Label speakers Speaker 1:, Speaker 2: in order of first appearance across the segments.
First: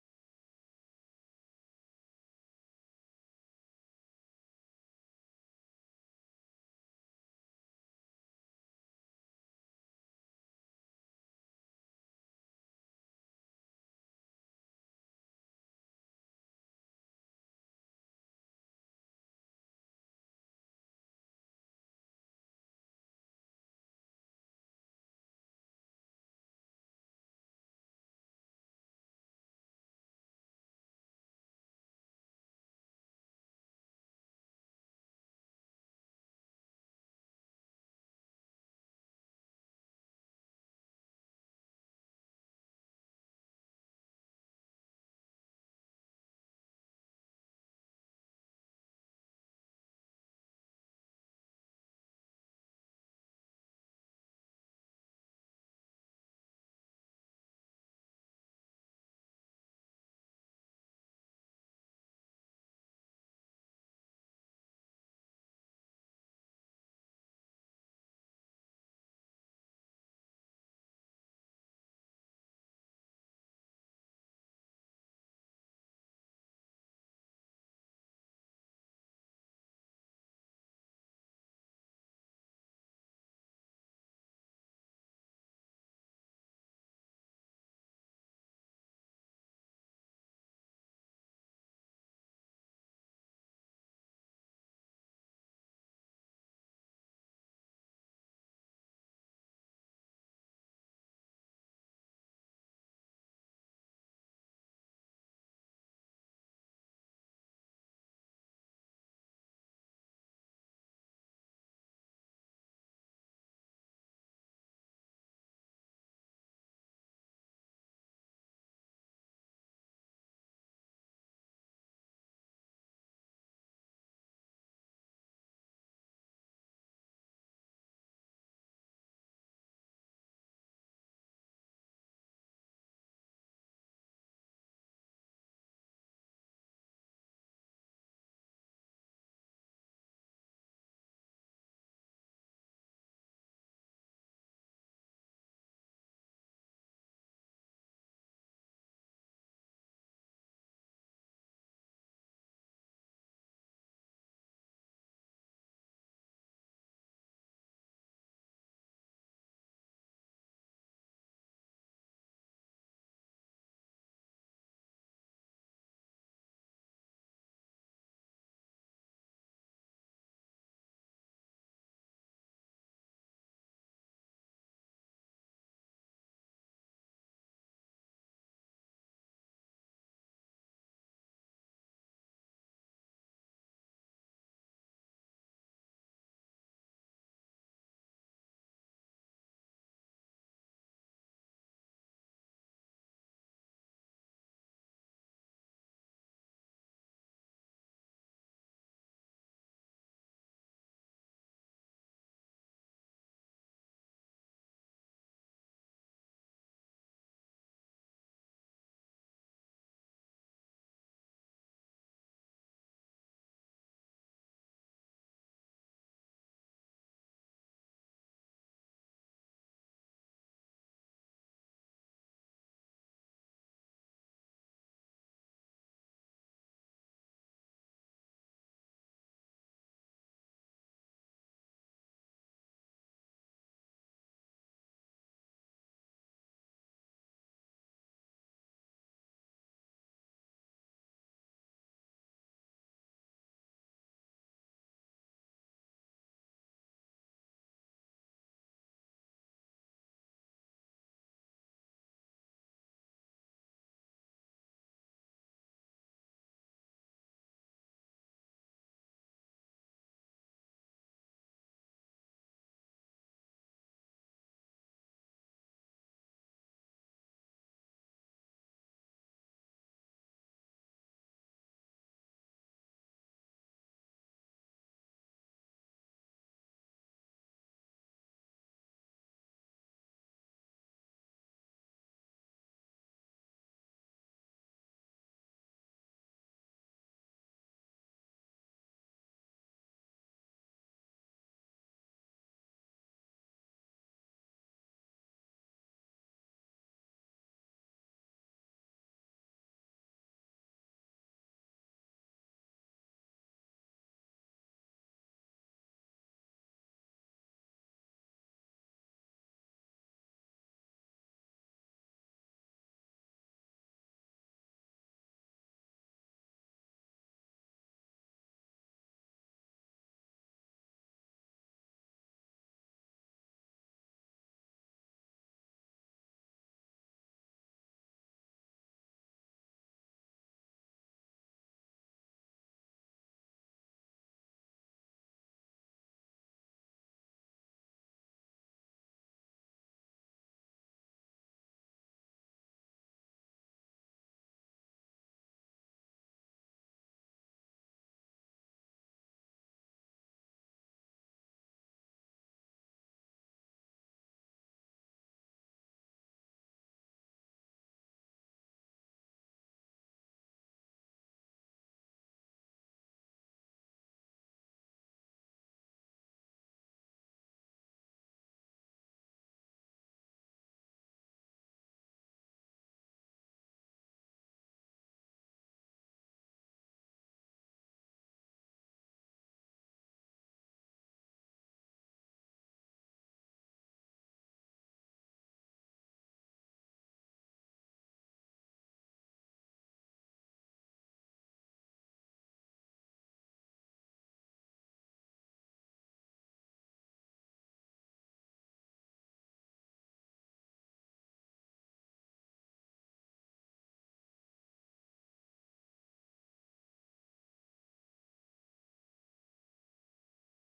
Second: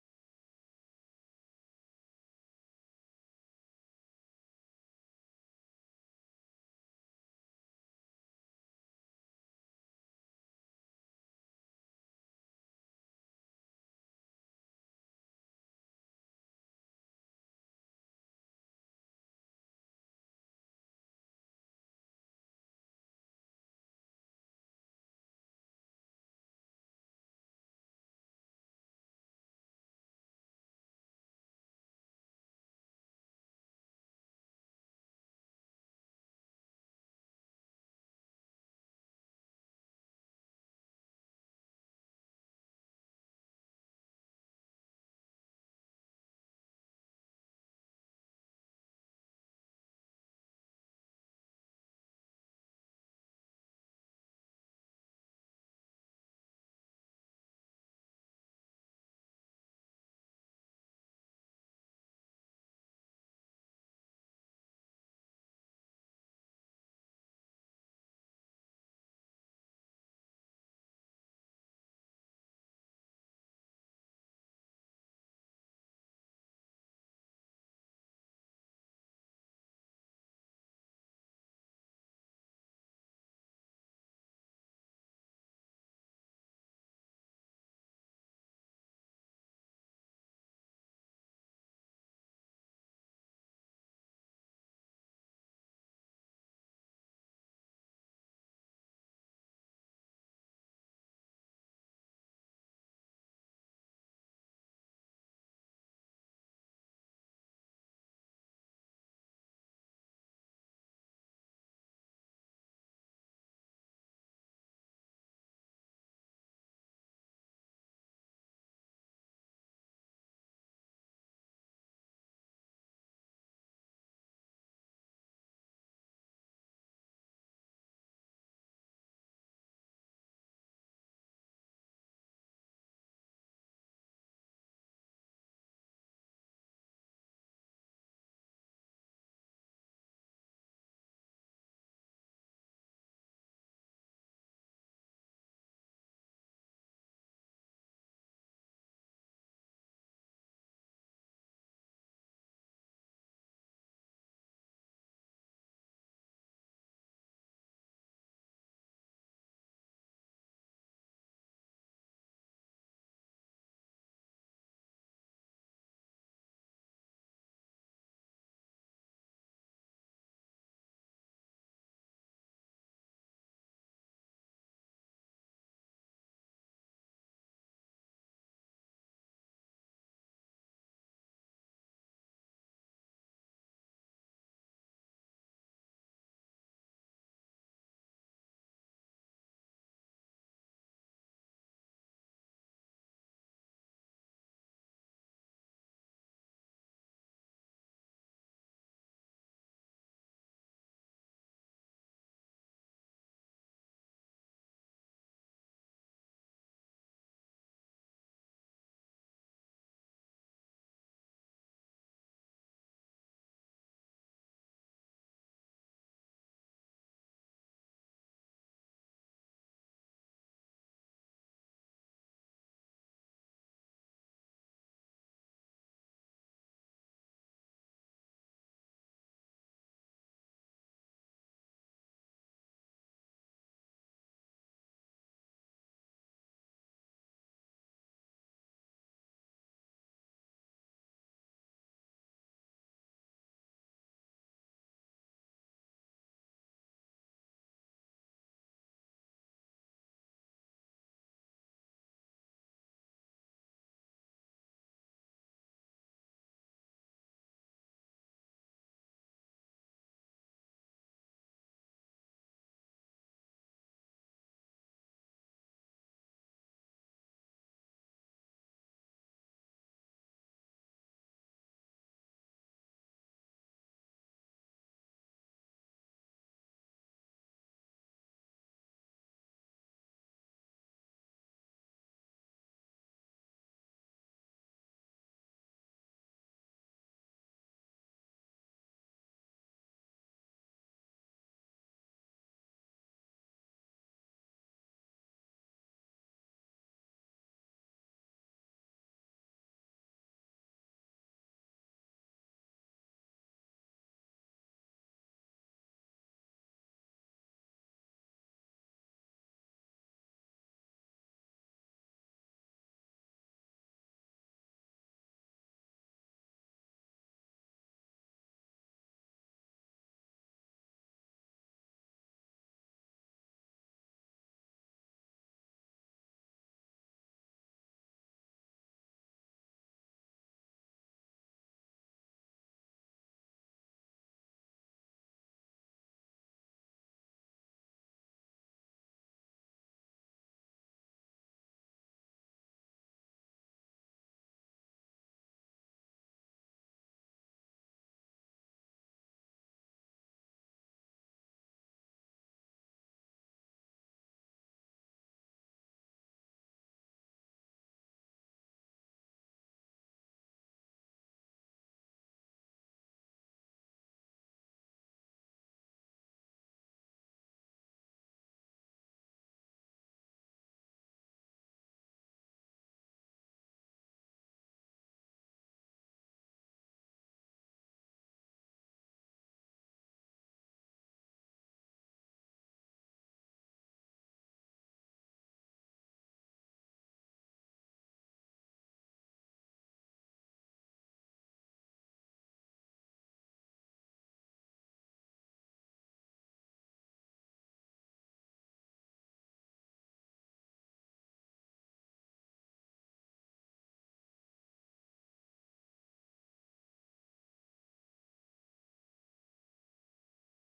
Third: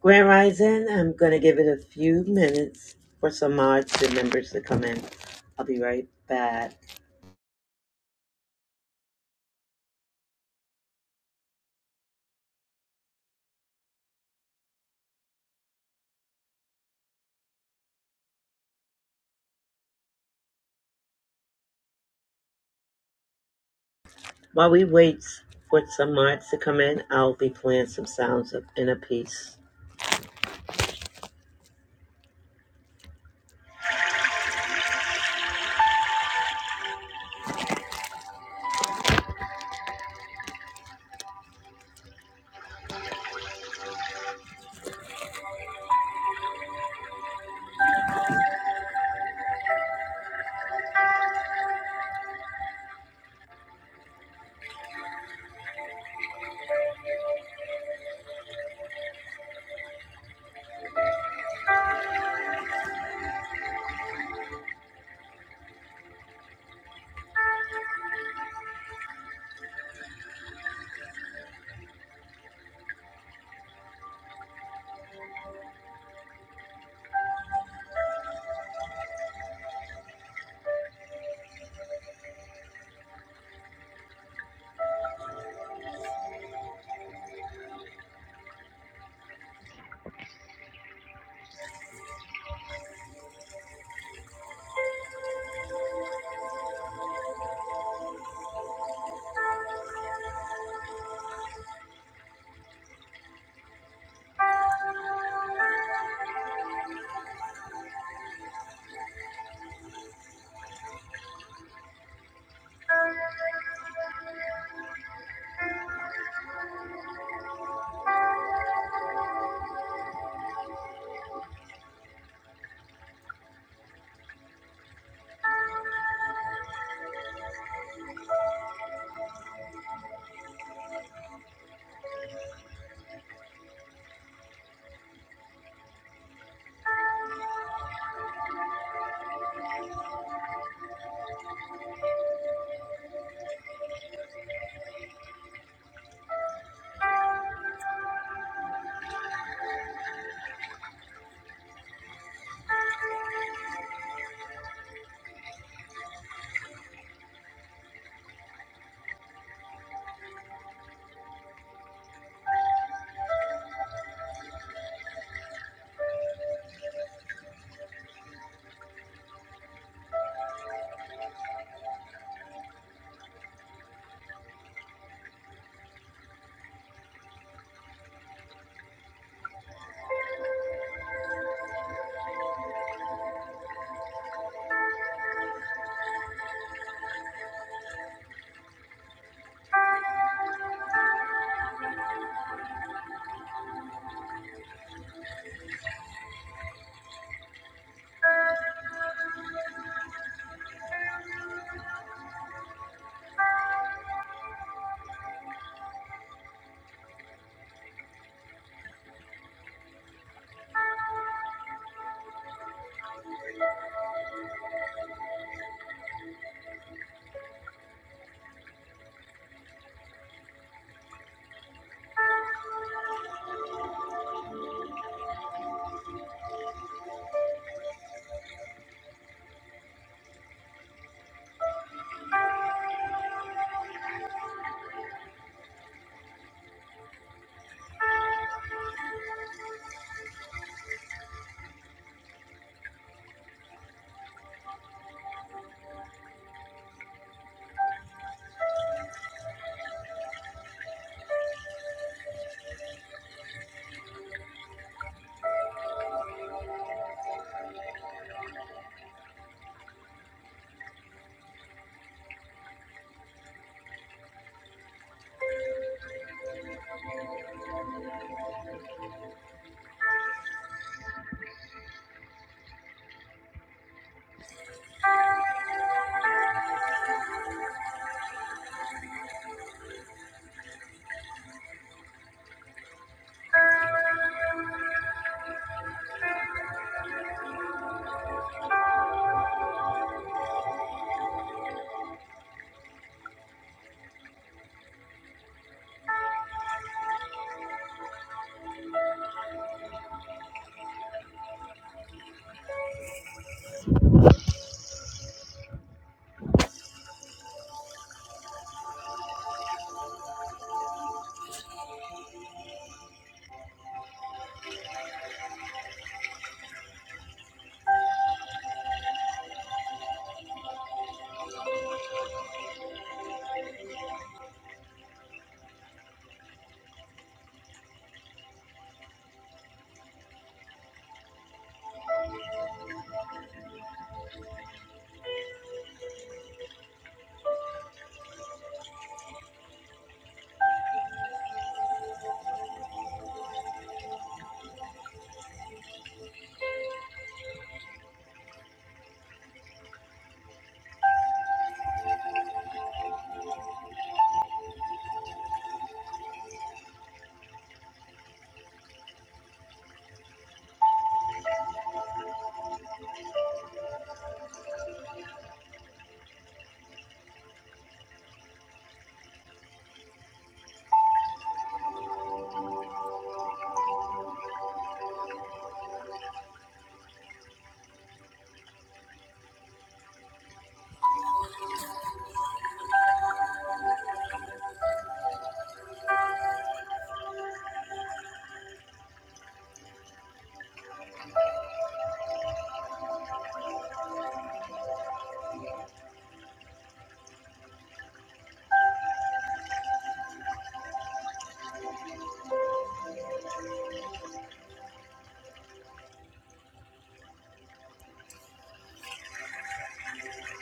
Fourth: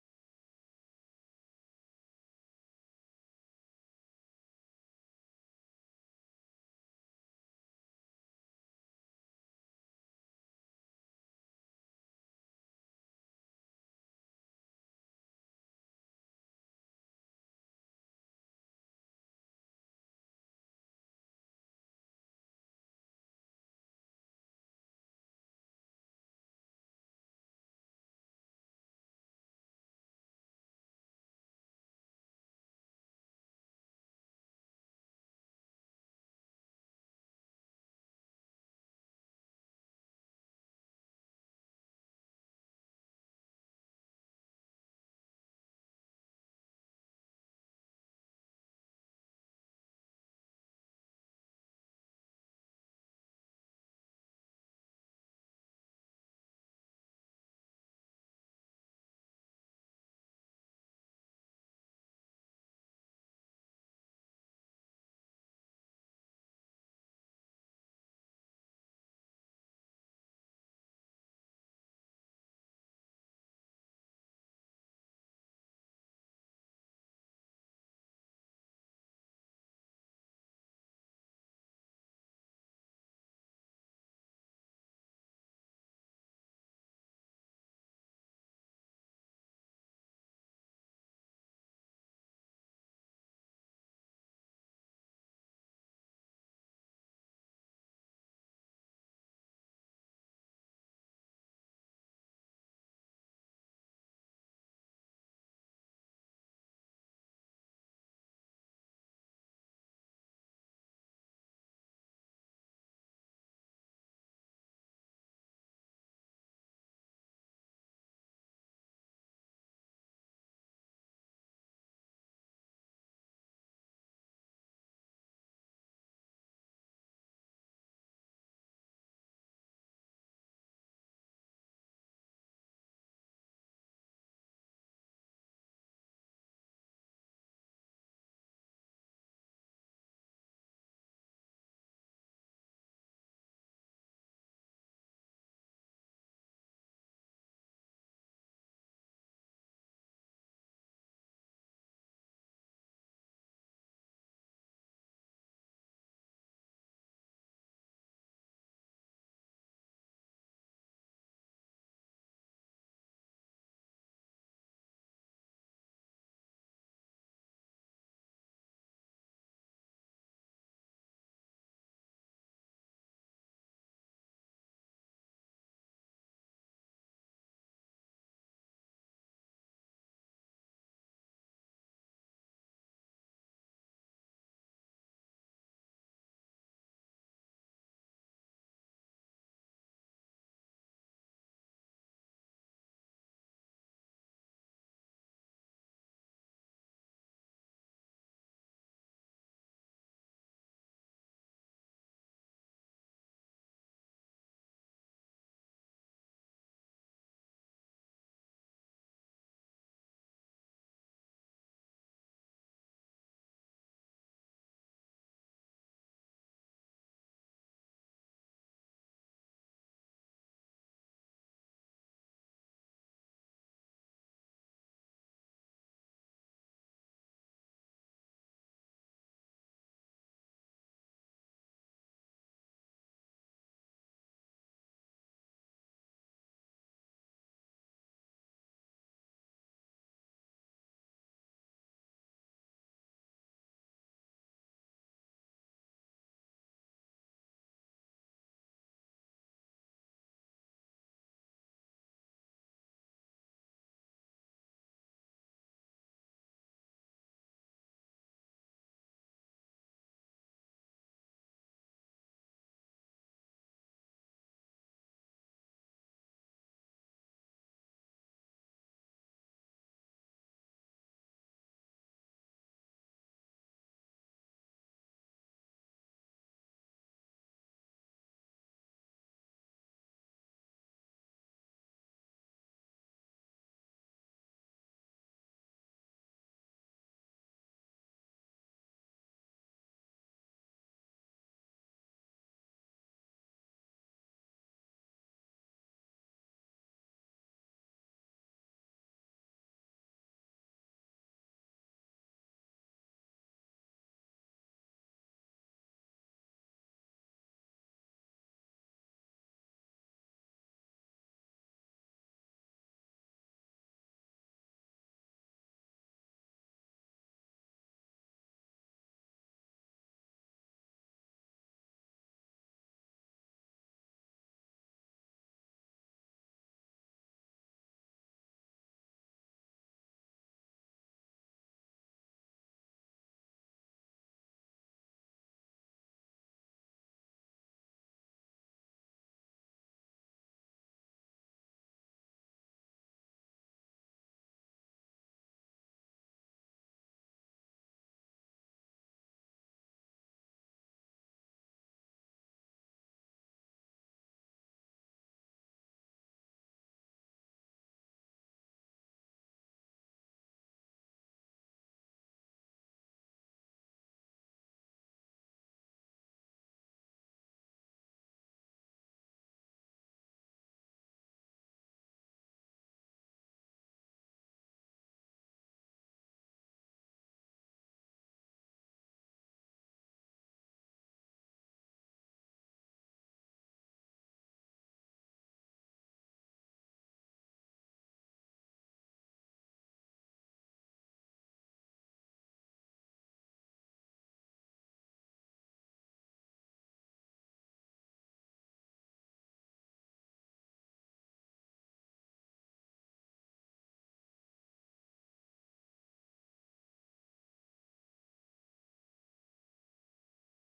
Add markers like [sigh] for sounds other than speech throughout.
Speaker 1: Grand Rising, I'm going to give it a few minutes for some mods and members to come in. I'll be right back. While we wait for some mods to come in, I'll be playing some sounds of inner peace.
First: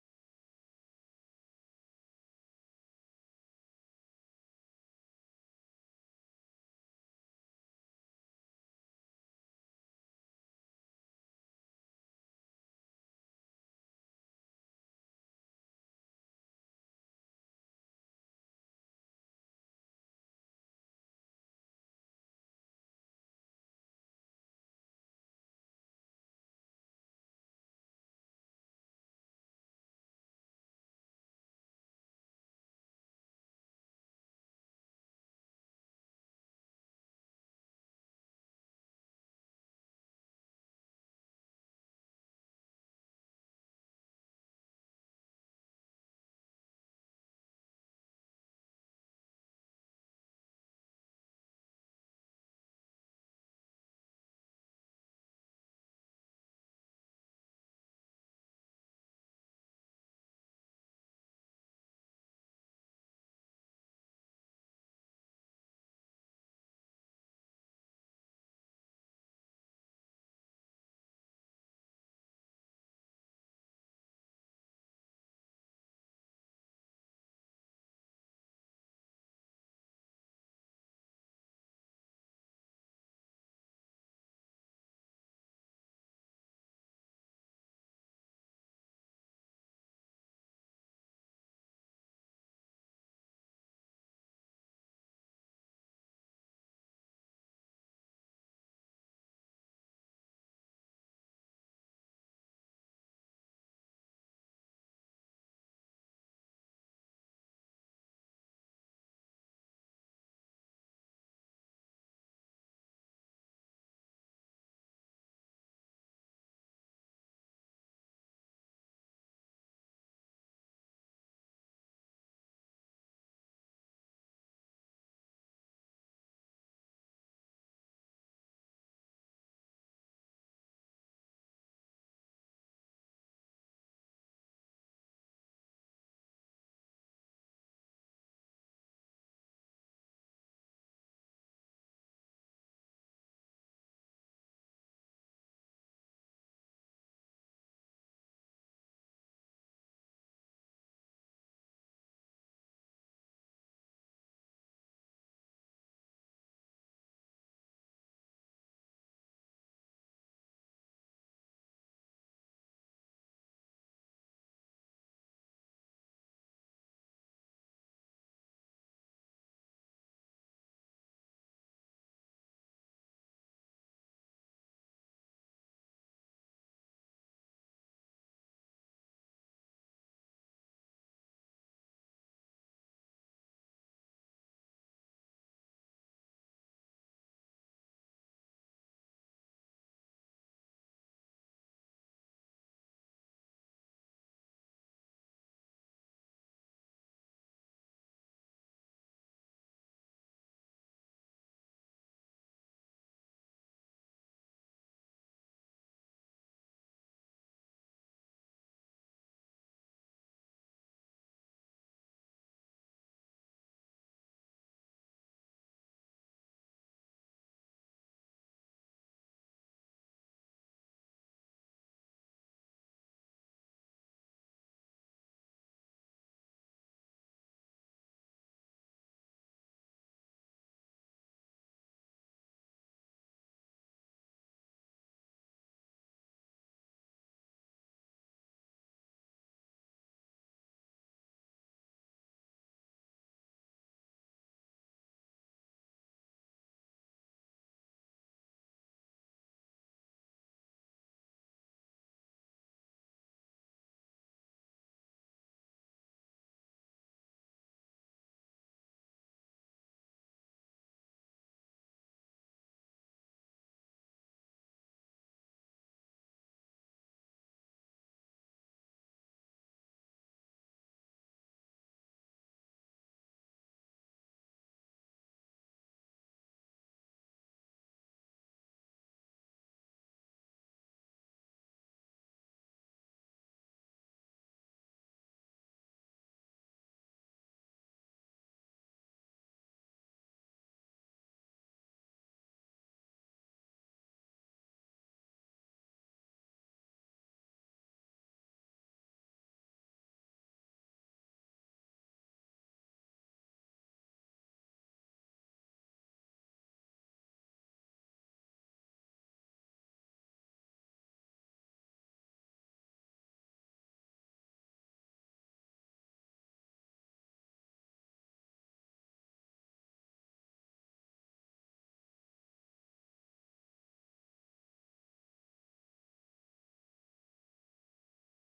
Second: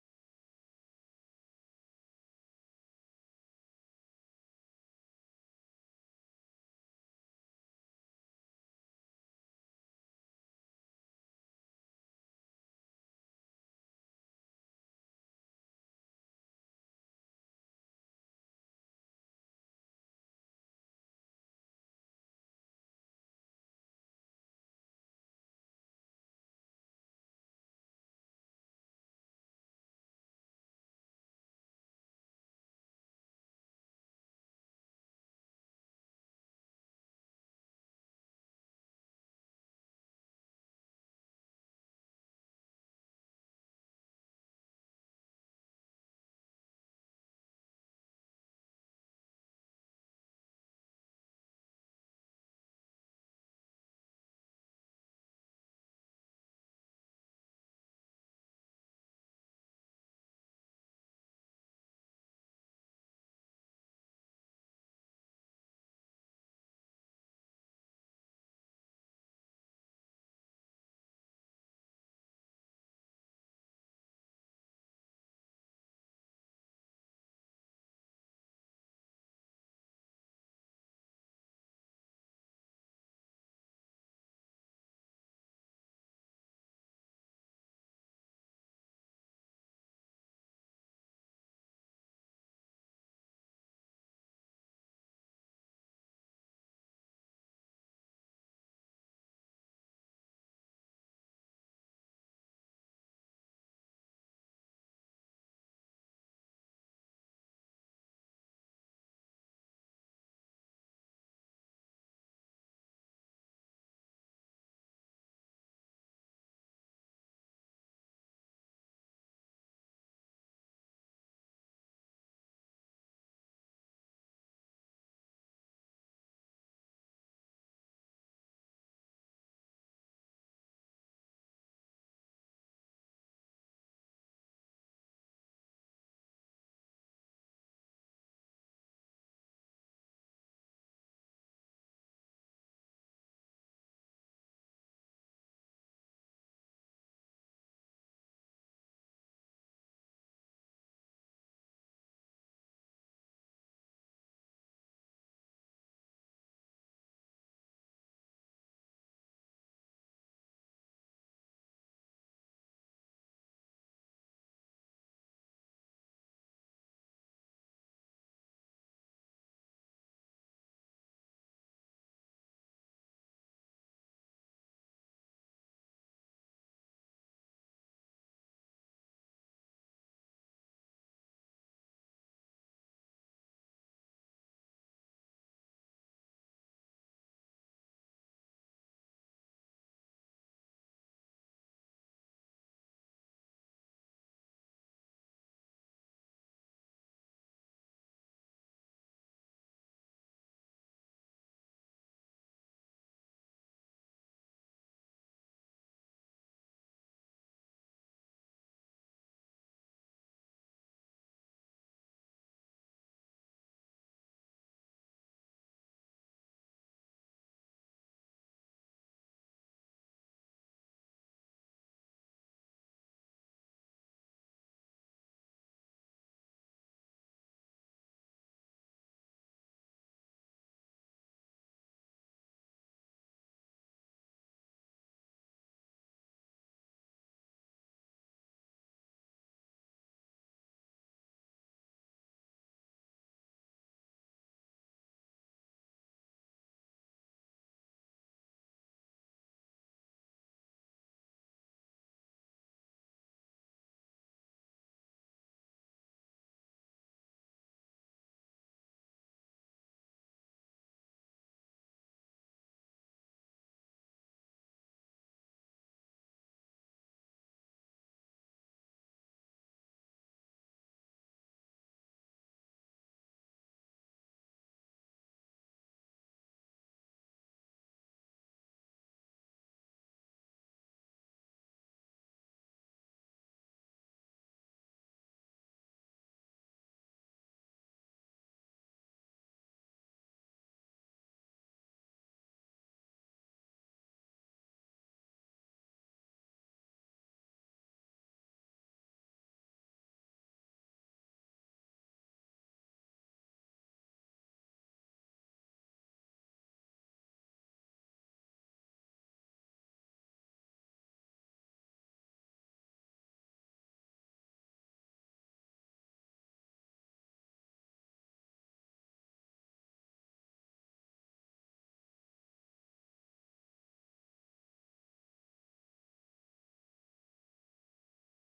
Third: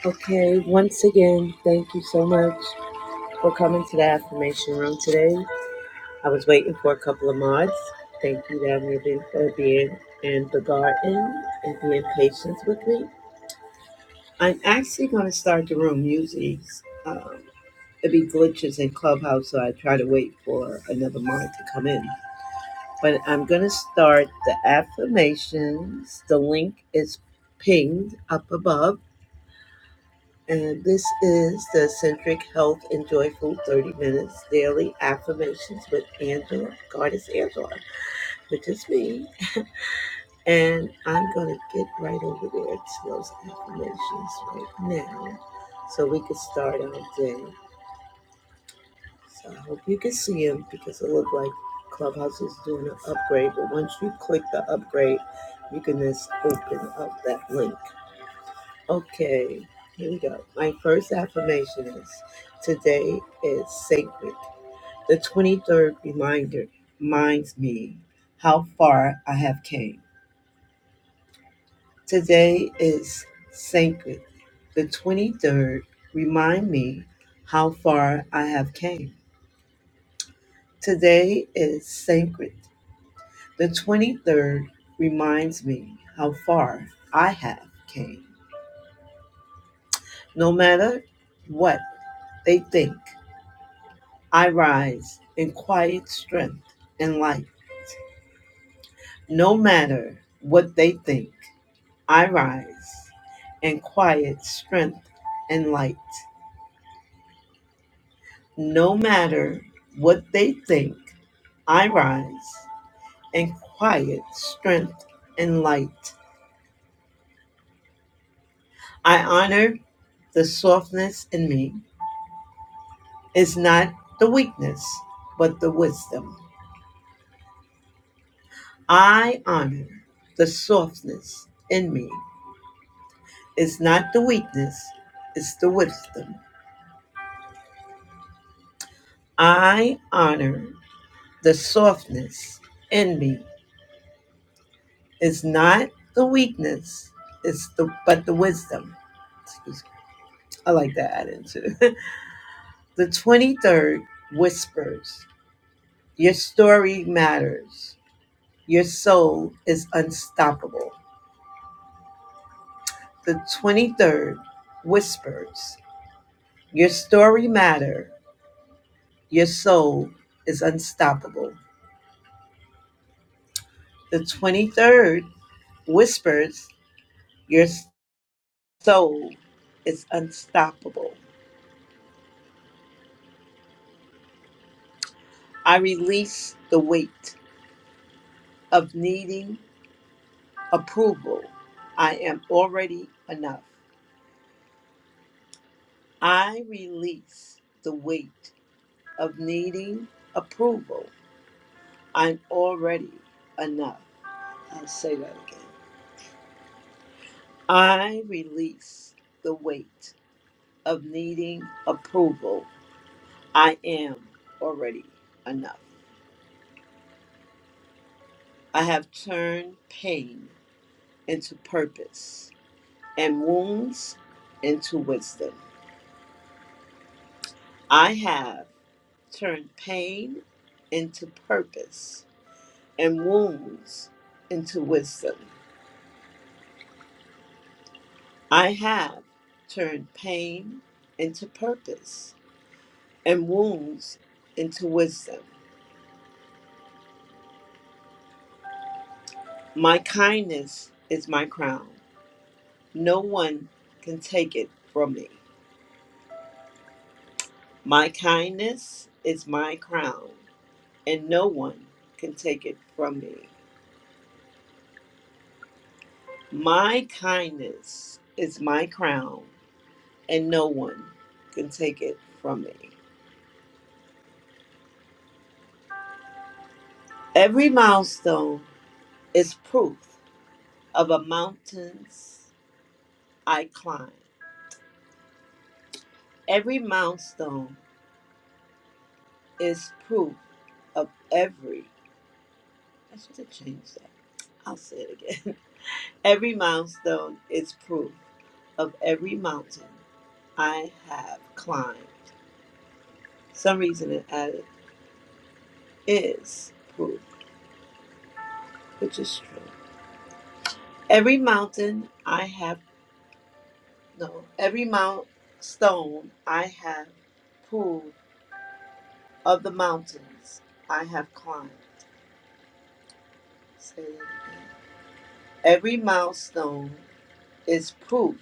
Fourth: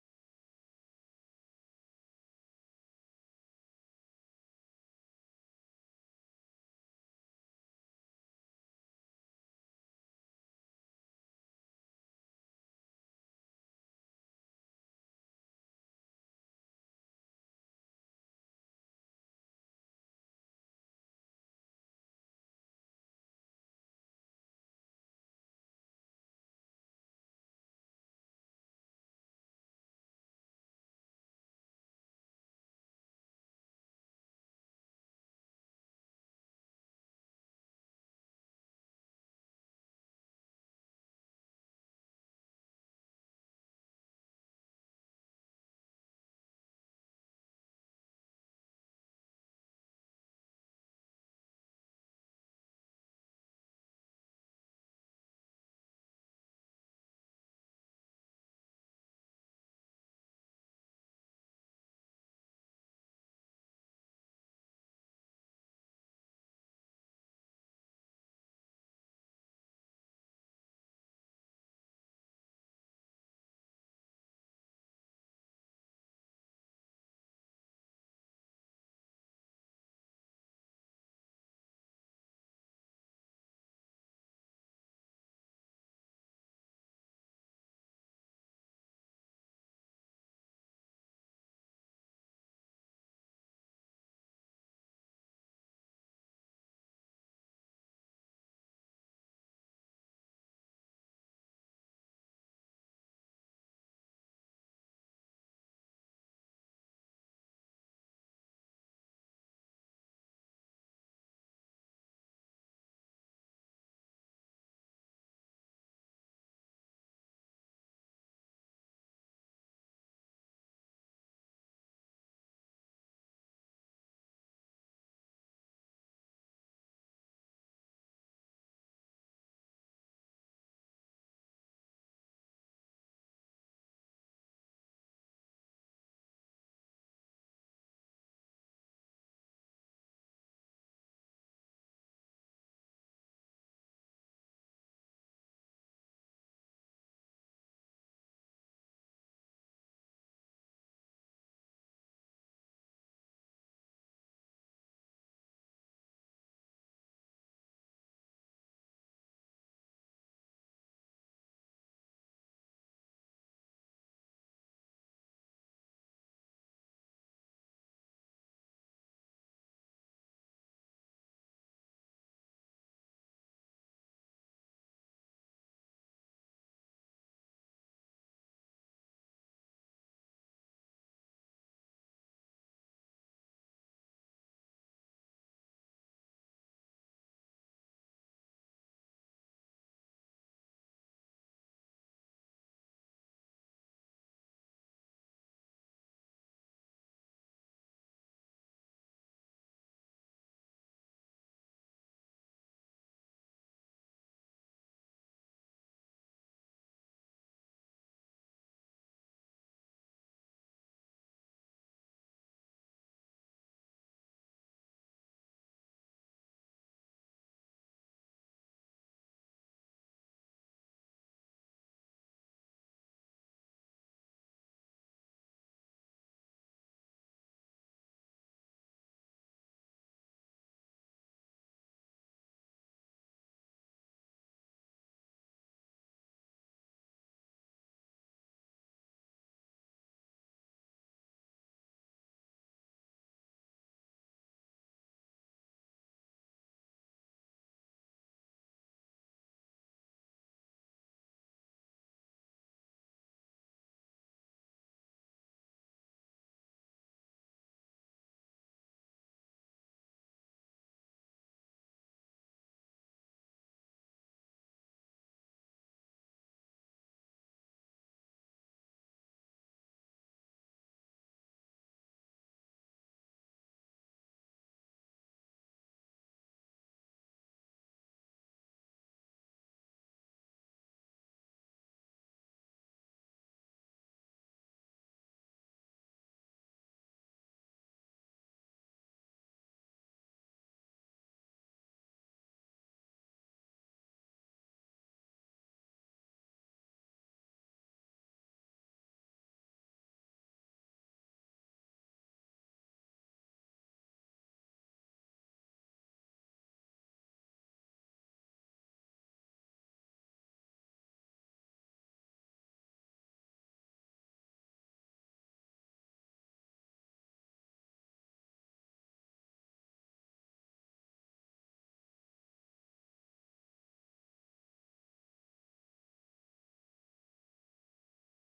Speaker 1: Okay, once again, thank you so much for coming to the affirmation room today. I was waiting for a couple of mods. Thank you, Dad Ruby, for being in the garden and being patient with me. I'm actually going to start the room music. Um, it be glitches in Clubhouse, so I try to wait for another mod to come in. But I'm going to start the affirmations. The link is pinged up above. And this is the Centric Health and Joyful 30 Minutes Daily Affirmations with Angela. Goddess is Angela, which is me. And I'm going to get right over there to those affirmations right now so we can start our day. So I hope you can see them because it looked like Clubhouse is doing an upgrade. But once you click the upgrade, you can just open up that link. Okay, here we go. My first affirmation is today is sacred. The 23rd reminder reminds me how far I have came. Today is sacred. The 23rd remind me how far I have came. Today is sacred The 23rd reminds me how far I have came. No matter what they think, I rise in quiet strength and light. No matter what they think, I rise in quiet strength and light. No matter what they think, I rise in quiet strength and light. I honor the softness in me is not the weakness, but the wisdom. I honor the softness in me. It's not the weakness, it's the wisdom. I honor the softness in me. It's not the weakness, it's the but the wisdom. Excuse me. I like that add-in too. [laughs] the 23rd whispers, Your story matters. Your soul is unstoppable. The 23rd whispers, Your story matter. Your soul is unstoppable. The 23rd whispers, Your soul is unstoppable. I release the weight of needing approval. I am already enough. I release the weight of needing approval. I'm already enough. I'll say that again. I release the weight of needing approval. I am already enough. I have turned pain into purpose and wounds into wisdom. I have turned pain into purpose and wounds into wisdom. I have turned pain into purpose and wounds into wisdom. My kindness is my crown. No one can take it from me. My kindness is my crown, and no one can take it from me. My kindness is my crown, and no one can take it from me. Every milestone is proof of a mountain's I climb. Every milestone is proof of every. I should have changed that. I'll say it again. [laughs] Every milestone is proof of every mountain I have climbed. Some reason it added is proof, which is true. Every mountain I have no, every mount stone I have proved of the mountains I have climbed. Say that again. Every milestone is proof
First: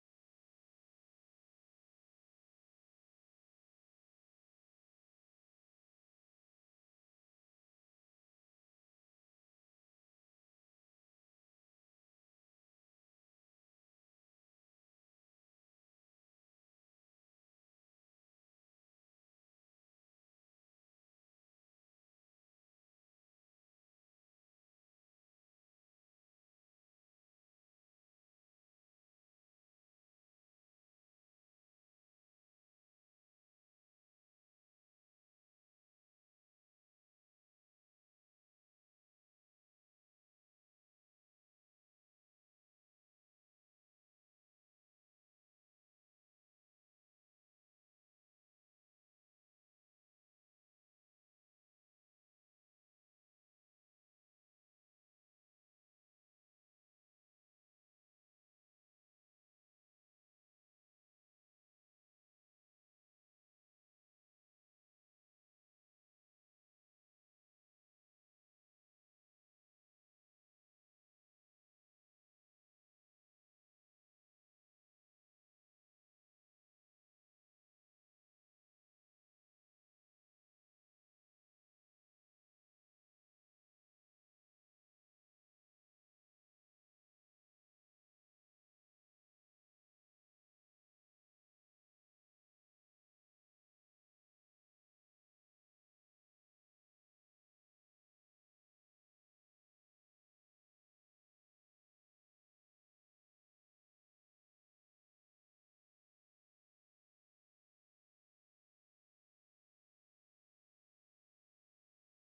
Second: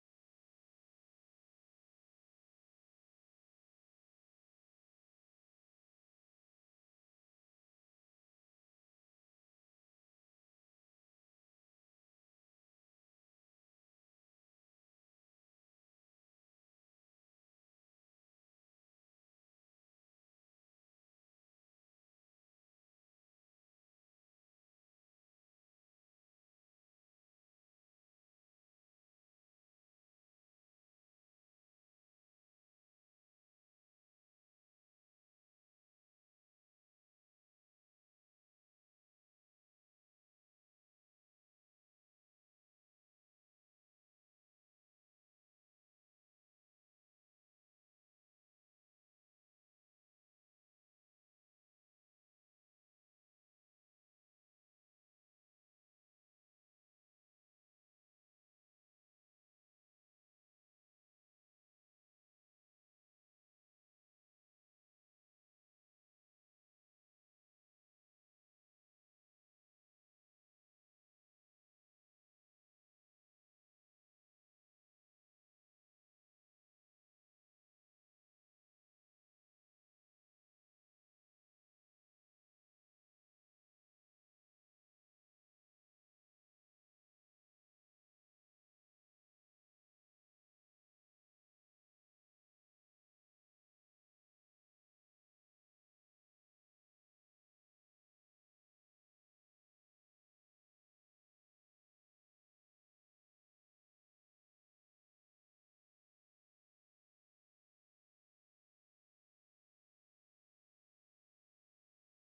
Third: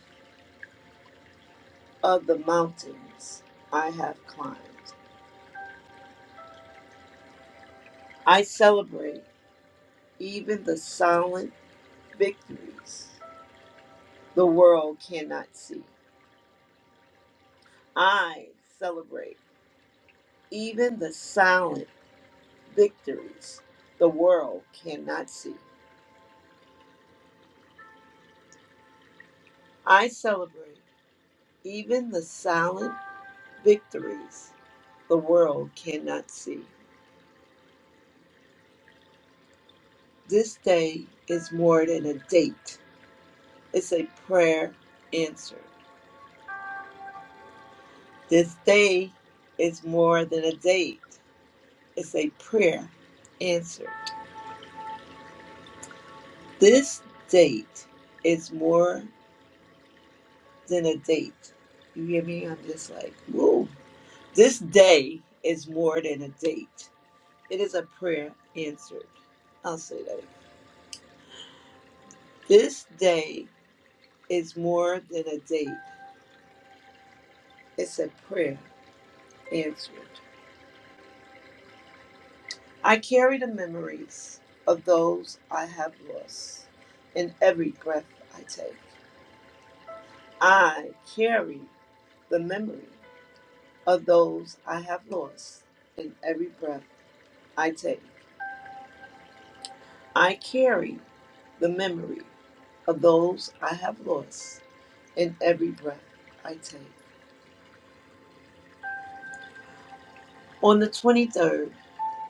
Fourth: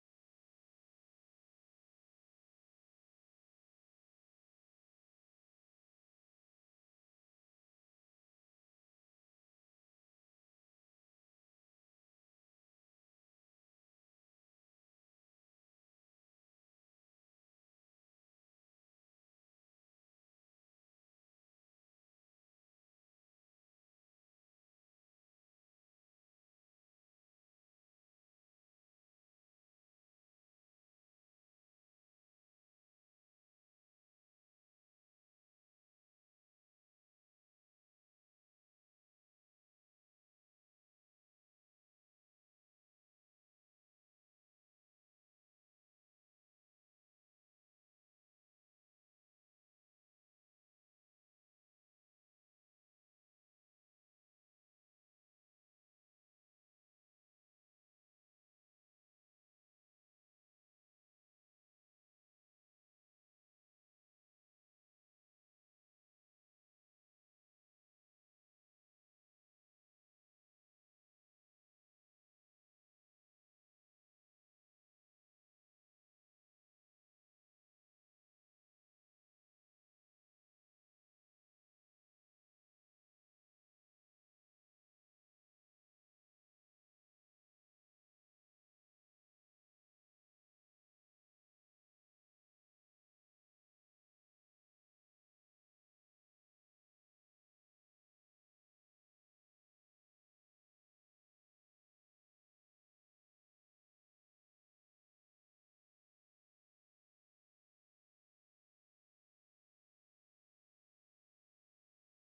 Speaker 1: of the mountains I have climbed. I celebrate even the silent victories the world cannot see. I celebrate even the silent victories the world cannot see. I celebrate even the silent victories the world cannot see. This day is more than a date, it's a prayer answered. This day is more than a date, it's a prayer answered. This date is more than a date. You hear me? I'm just like, whoa. This day is more than a date. It is a prayer answered. I'll say that. again. This day is more than a date. It's a prayer answered. I carry the memories of those I have lost in every breath I take. I carry the memory of those I have lost in every breath I take. I carry the memory of those I have lost in every breath I take. On the 23rd,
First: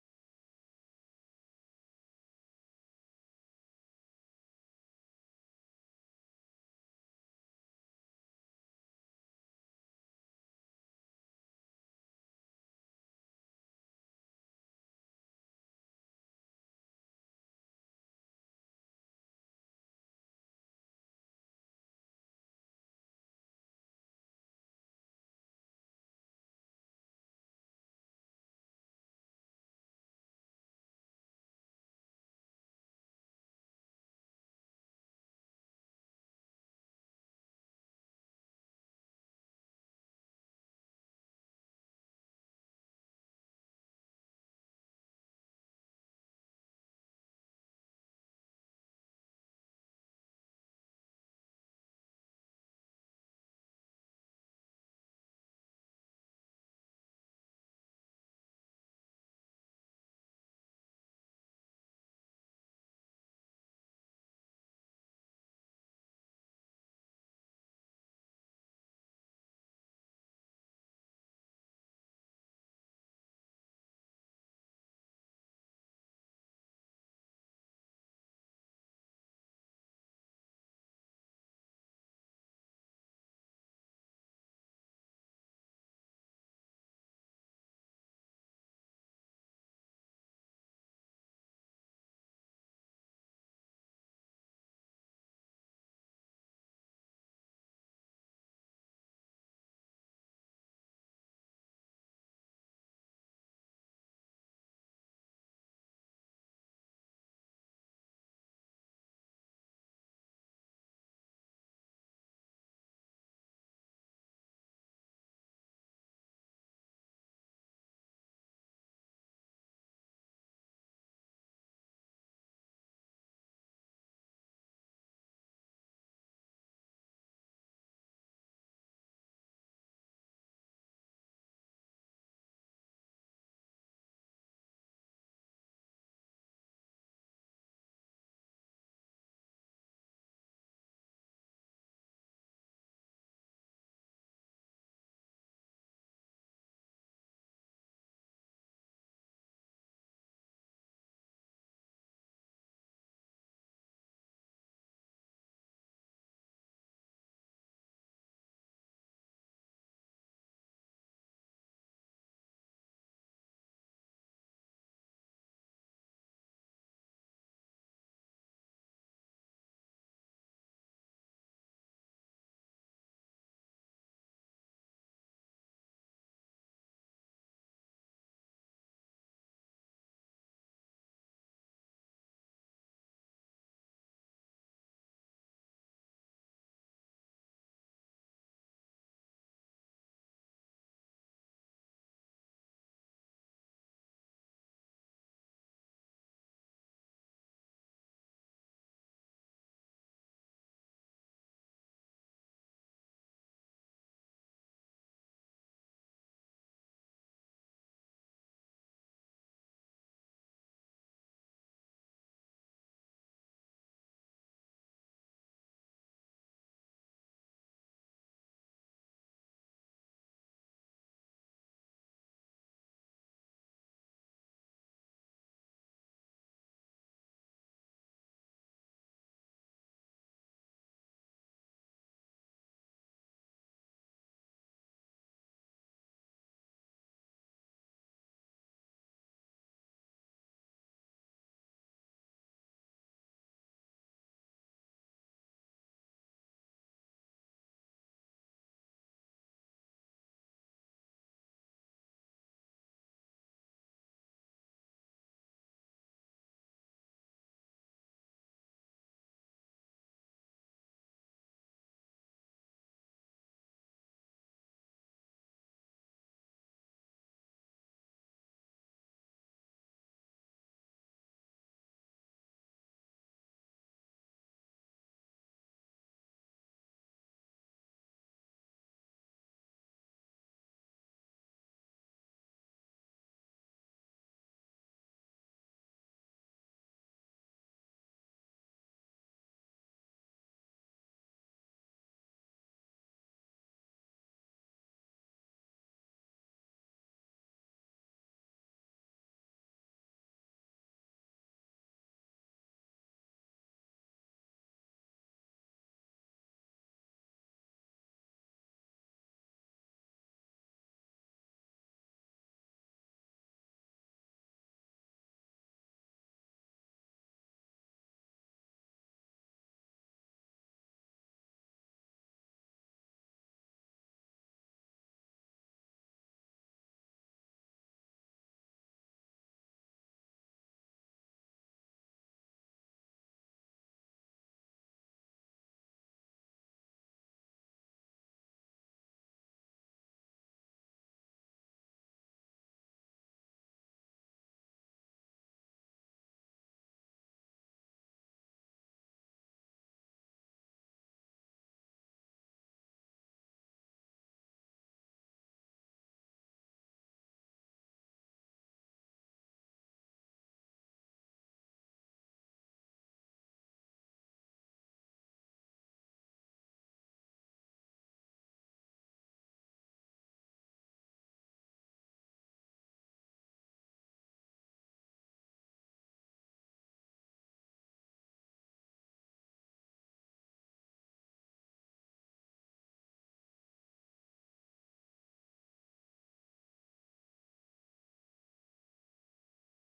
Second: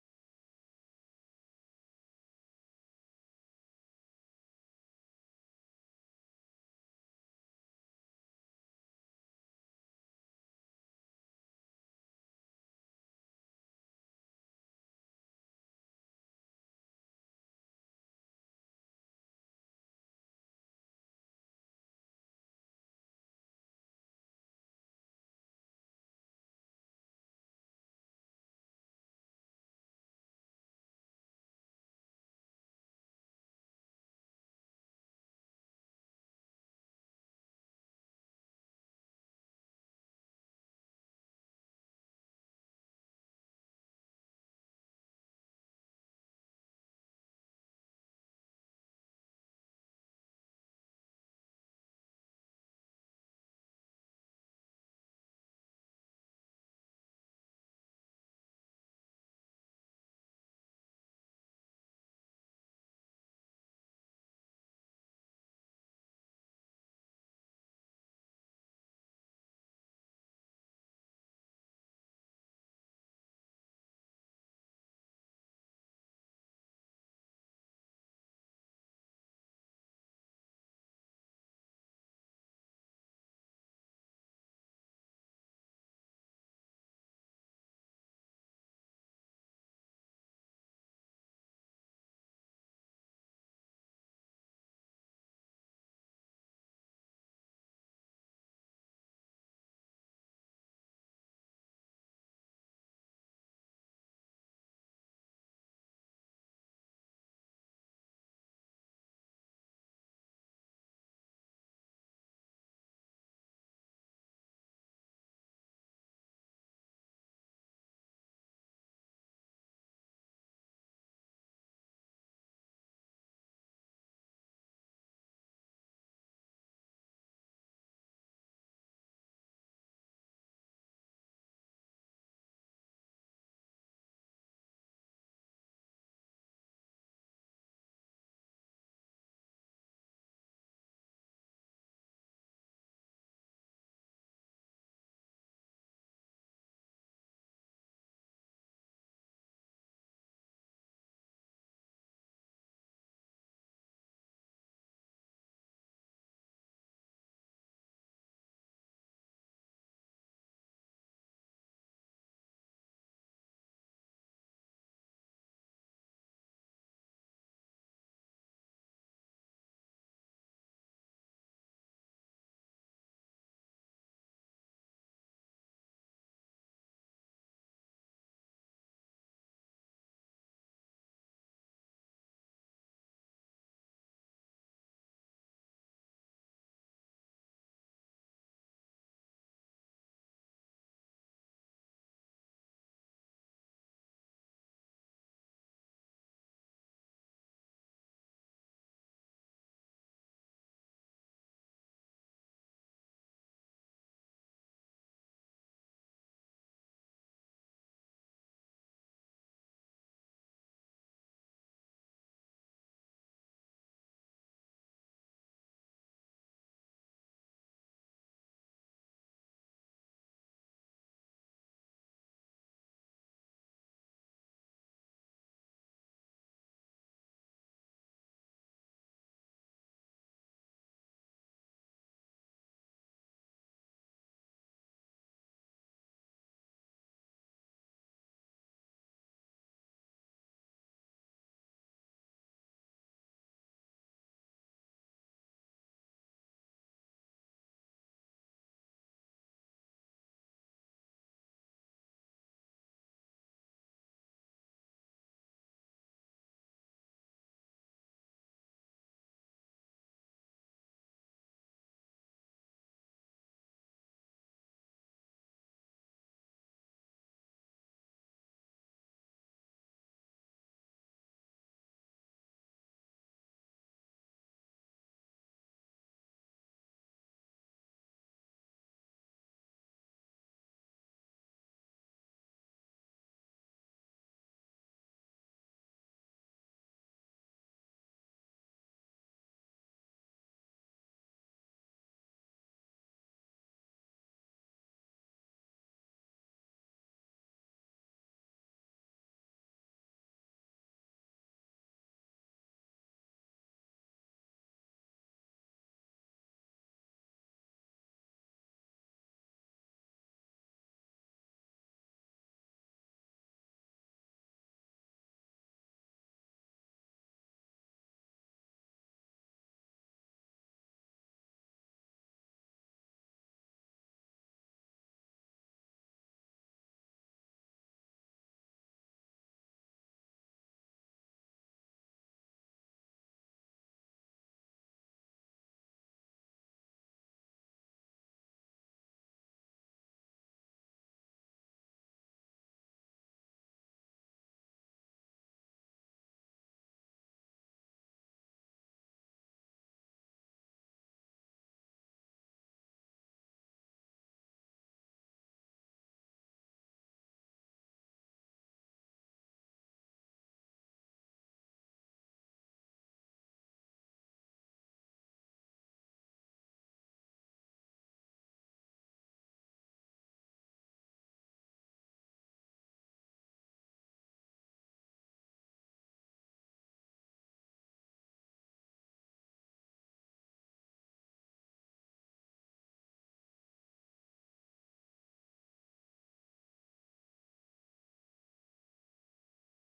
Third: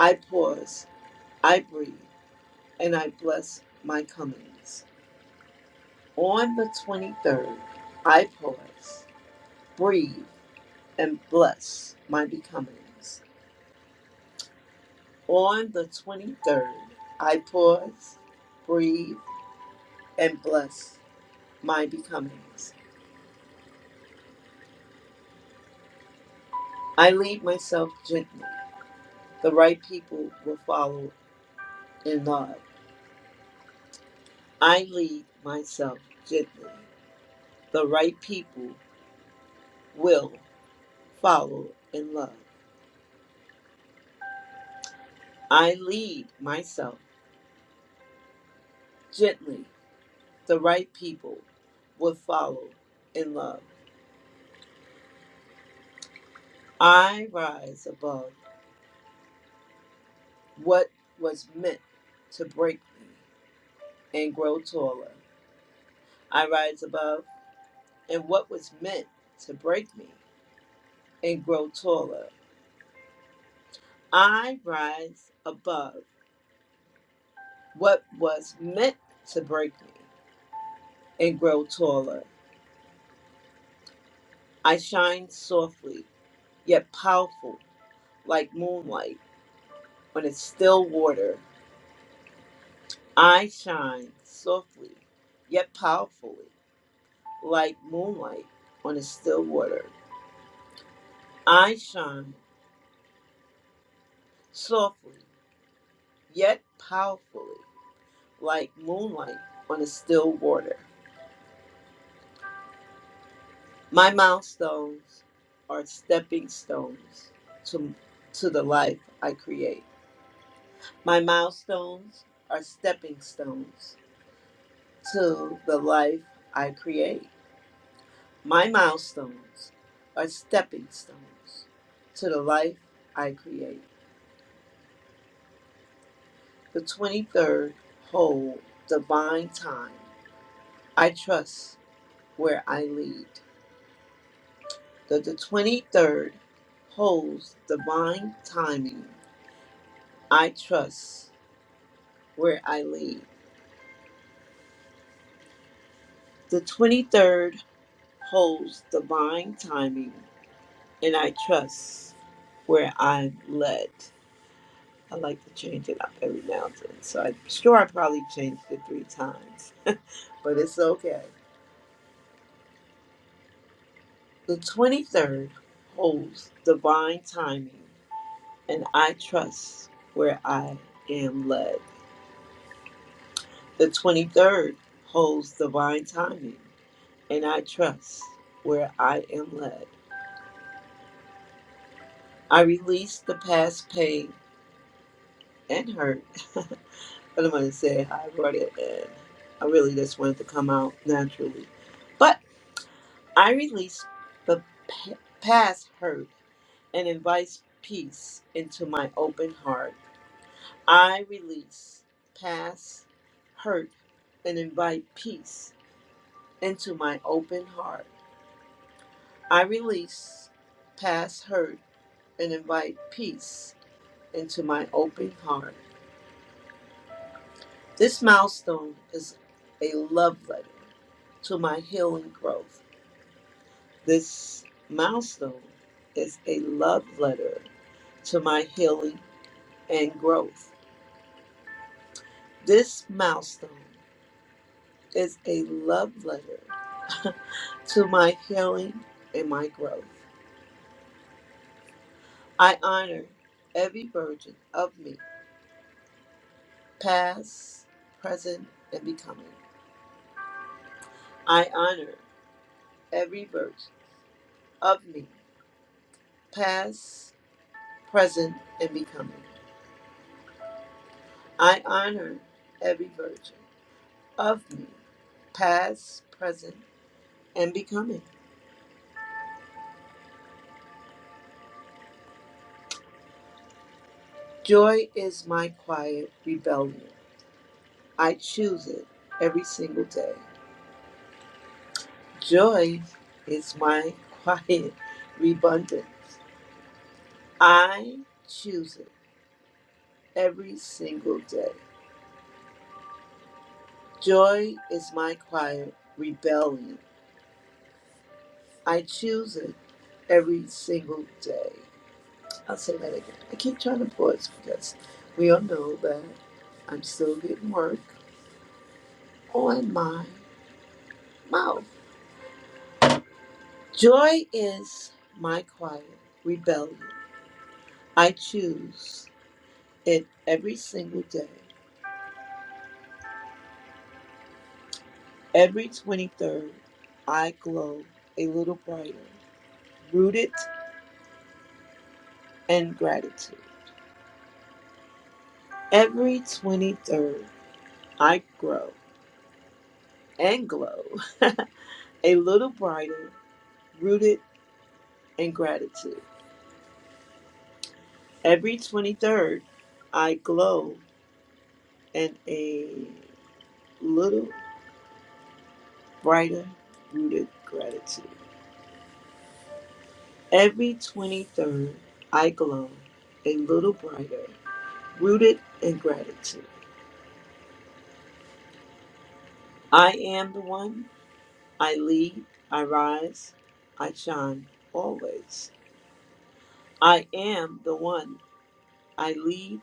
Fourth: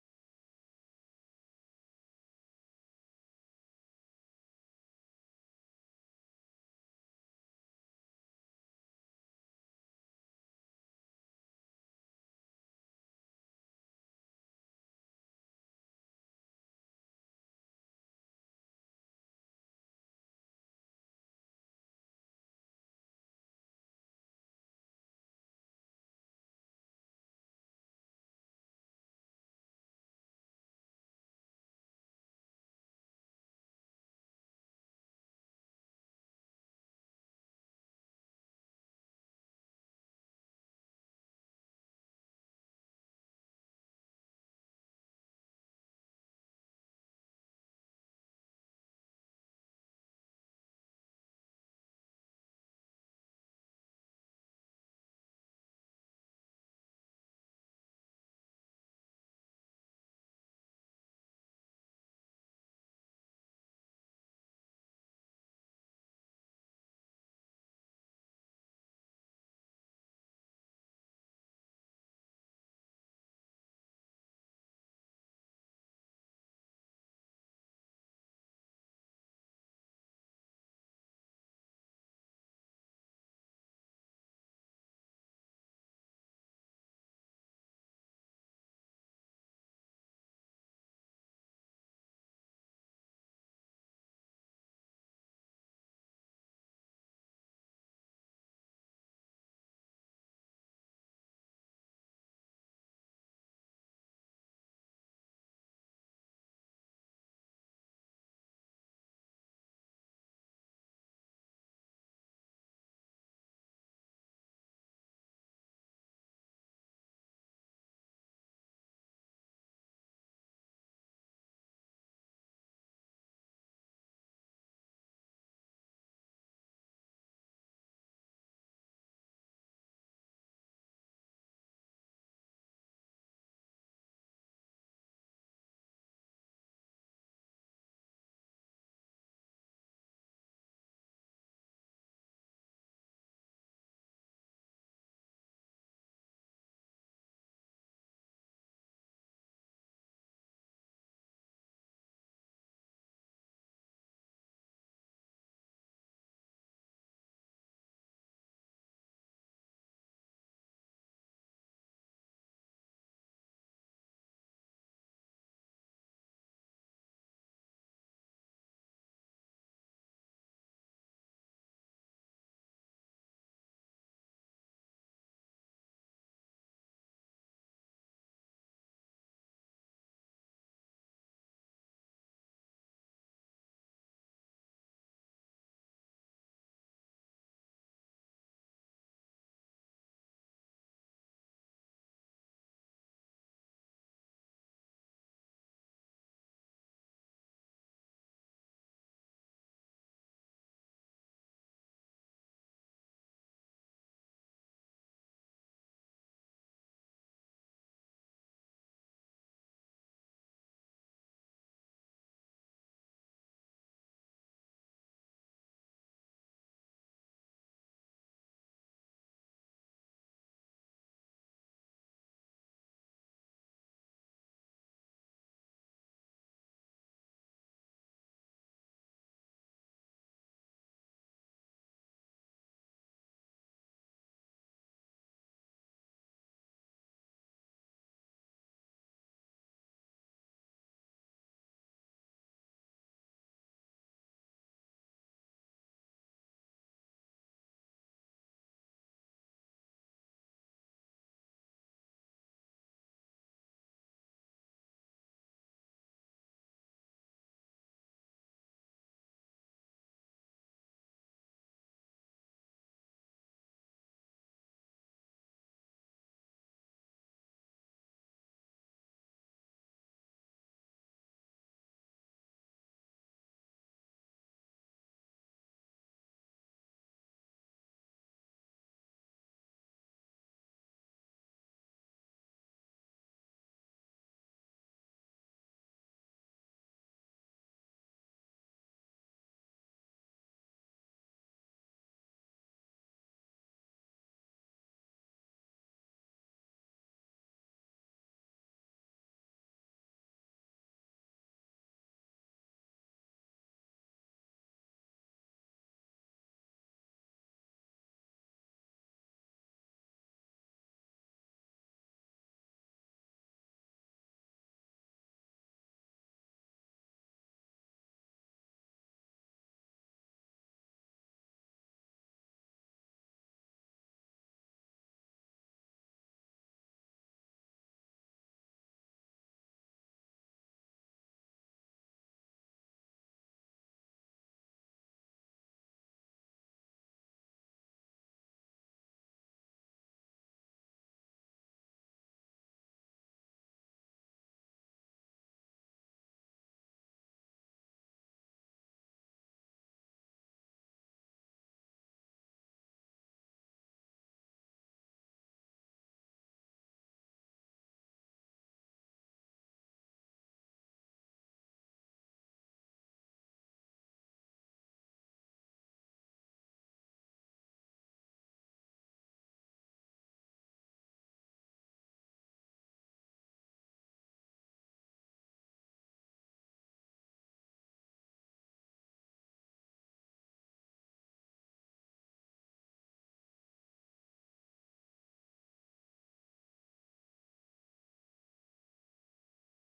Speaker 1: I pause, I breathe, and I bless my comings. On the 23rd, I pause, breathe, and bless my becomings. On the 23rd, I pause, breathe, and bless my becomings. I lead myself gently. The right people will follow in love. I lead myself gently. The right people will follow in love. I lead myself gently. The right people will follow in love. I rise above what was meant to break me and grow taller. I rise above and what was meant to break me and grow taller. I rise above what was meant to break me and grow taller. I shine softly, yet powerful like moonlight on its still water. I shine softly, yet powerfully like moonlight on its still water. I shine softly, yet powerfully like moonlight on a still water. My milestones are stepping stones to, to the life I create. My milestones are stepping stones to the life I create. My milestones are stepping stones to the life I create. The 23rd whole divine time. I trust where I lead. The, the 23rd holds divine timing. I trust where I lead. The 23rd holds divine timing, and I trust where I'm led. I like to change it up every now and then. So I'm sure I probably changed it three times, but it's okay. The 23rd holds divine timing, and I trust where I am led. The 23rd holds divine timing, and I trust where I am led. I release the past pain and hurt. [laughs] I don't want to say how I brought it in. I really just wanted to come out naturally. but. I release the p- past hurt and invite peace into my open heart. I release past hurt and invite peace into my open heart. I release past hurt and invite peace into my open heart. This milestone is a love letter to my healing growth. This milestone is a love letter to my healing and growth. This milestone is a love letter [laughs] to my healing and my growth. I honor every version of me, past, present, and becoming. I honor every version of me, past, present, and becoming. I honor every version of me, past, present, and becoming. Joy is my quiet rebellion I choose it every single day. Joy is my quiet [laughs] abundance. I choose it every single day. Joy is my quiet rebellion. I choose it every single day. I'll say that again. I keep trying to pause because we all know that I'm still getting work on my mouth. Joy is my quiet rebellion. I choose. It every single day, every 23rd, I glow a little brighter, rooted in gratitude. Every 23rd, I grow and glow [laughs] a little brighter, rooted in gratitude. Every 23rd, I glow in a little brighter, rooted gratitude. Every 23rd, I glow a little brighter, rooted in gratitude. I am the one. I lead, I rise, I shine always. I am the one. I lead,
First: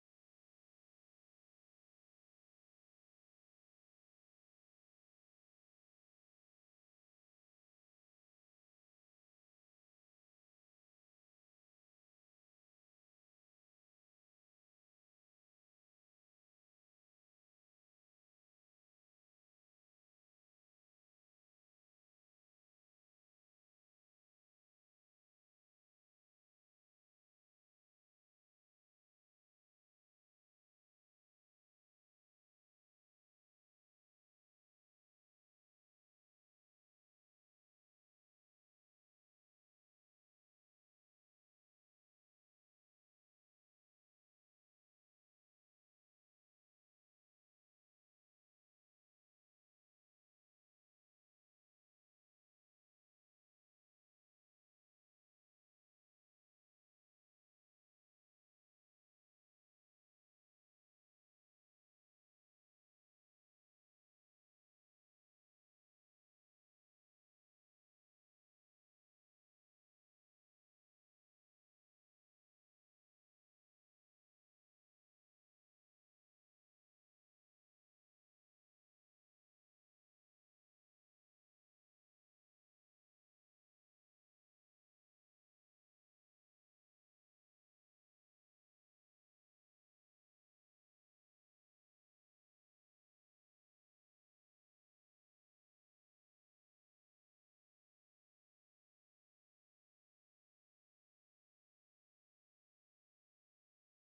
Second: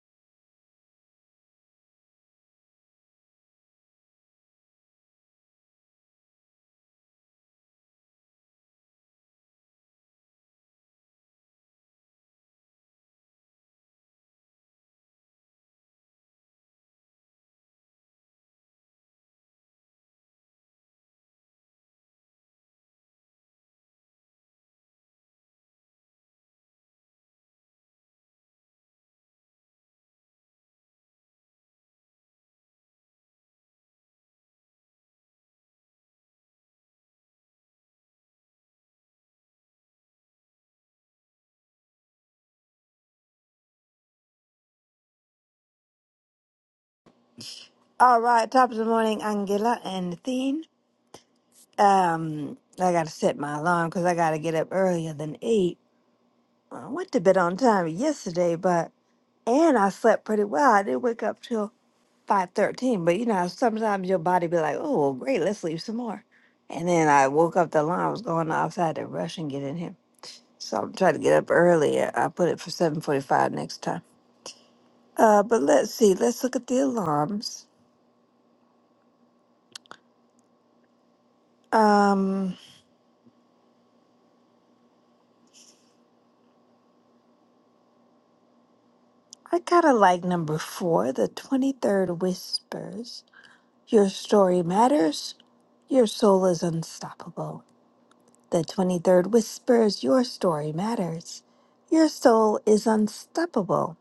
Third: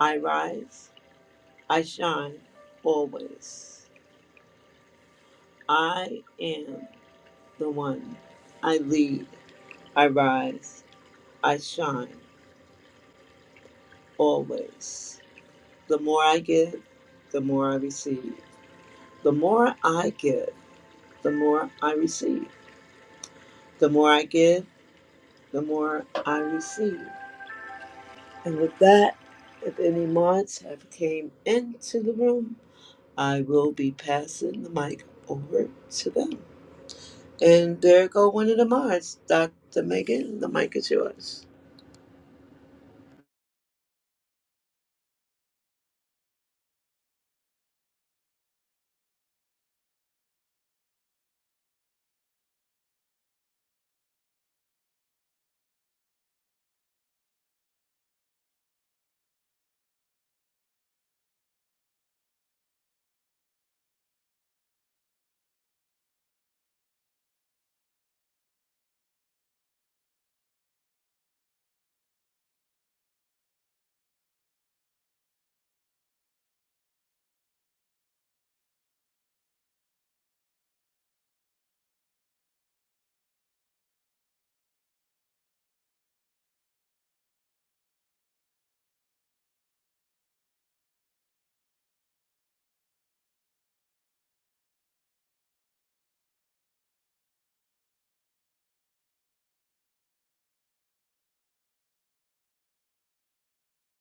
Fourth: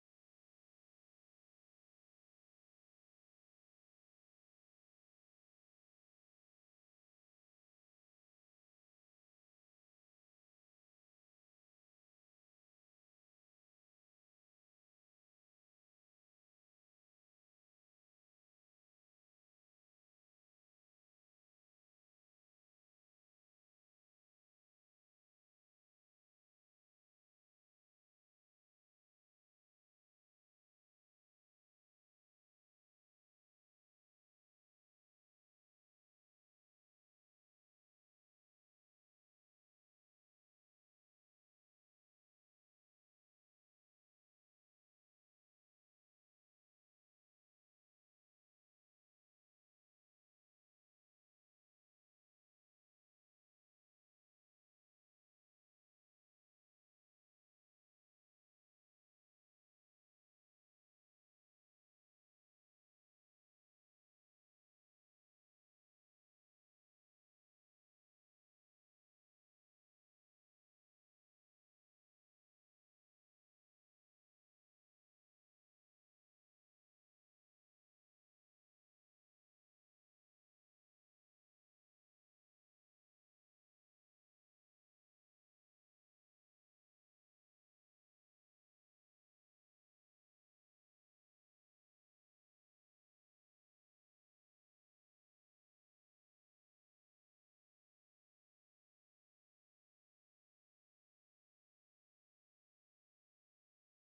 Speaker 1: I rise, I shine always. I am the one. I lead, I rise, I shine always. The more I give, the more I receive. The more I give, the more I receive. The more I give, the more I receive. And with that, if any mods have came into the room, I will be passing the mic over to them. And there go one of the mods, Dr. Megan. The mic is yours.
Speaker 2: All right, top of the morning, Angela and Athene. Um, I gotta set my alarm because I gotta get up earlier than eight. I went to bed on time yesterday, but and I slept pretty well. I didn't wake up till five thirteen, but you know sometimes your body be like, oh well, great, let's sleep some more. And then I woke up, the alarm was going off, so I had to rush and get in here. So I'm trying to get up earlier. I put it for seven forty five next time. Uh, but let's see, let's look at the alarms. Um. I kinda like number four, the 23rd Whispers. Your story matters, your soul is unstoppable. The 23rd Whispers, your story matters. Your soul is unstoppable.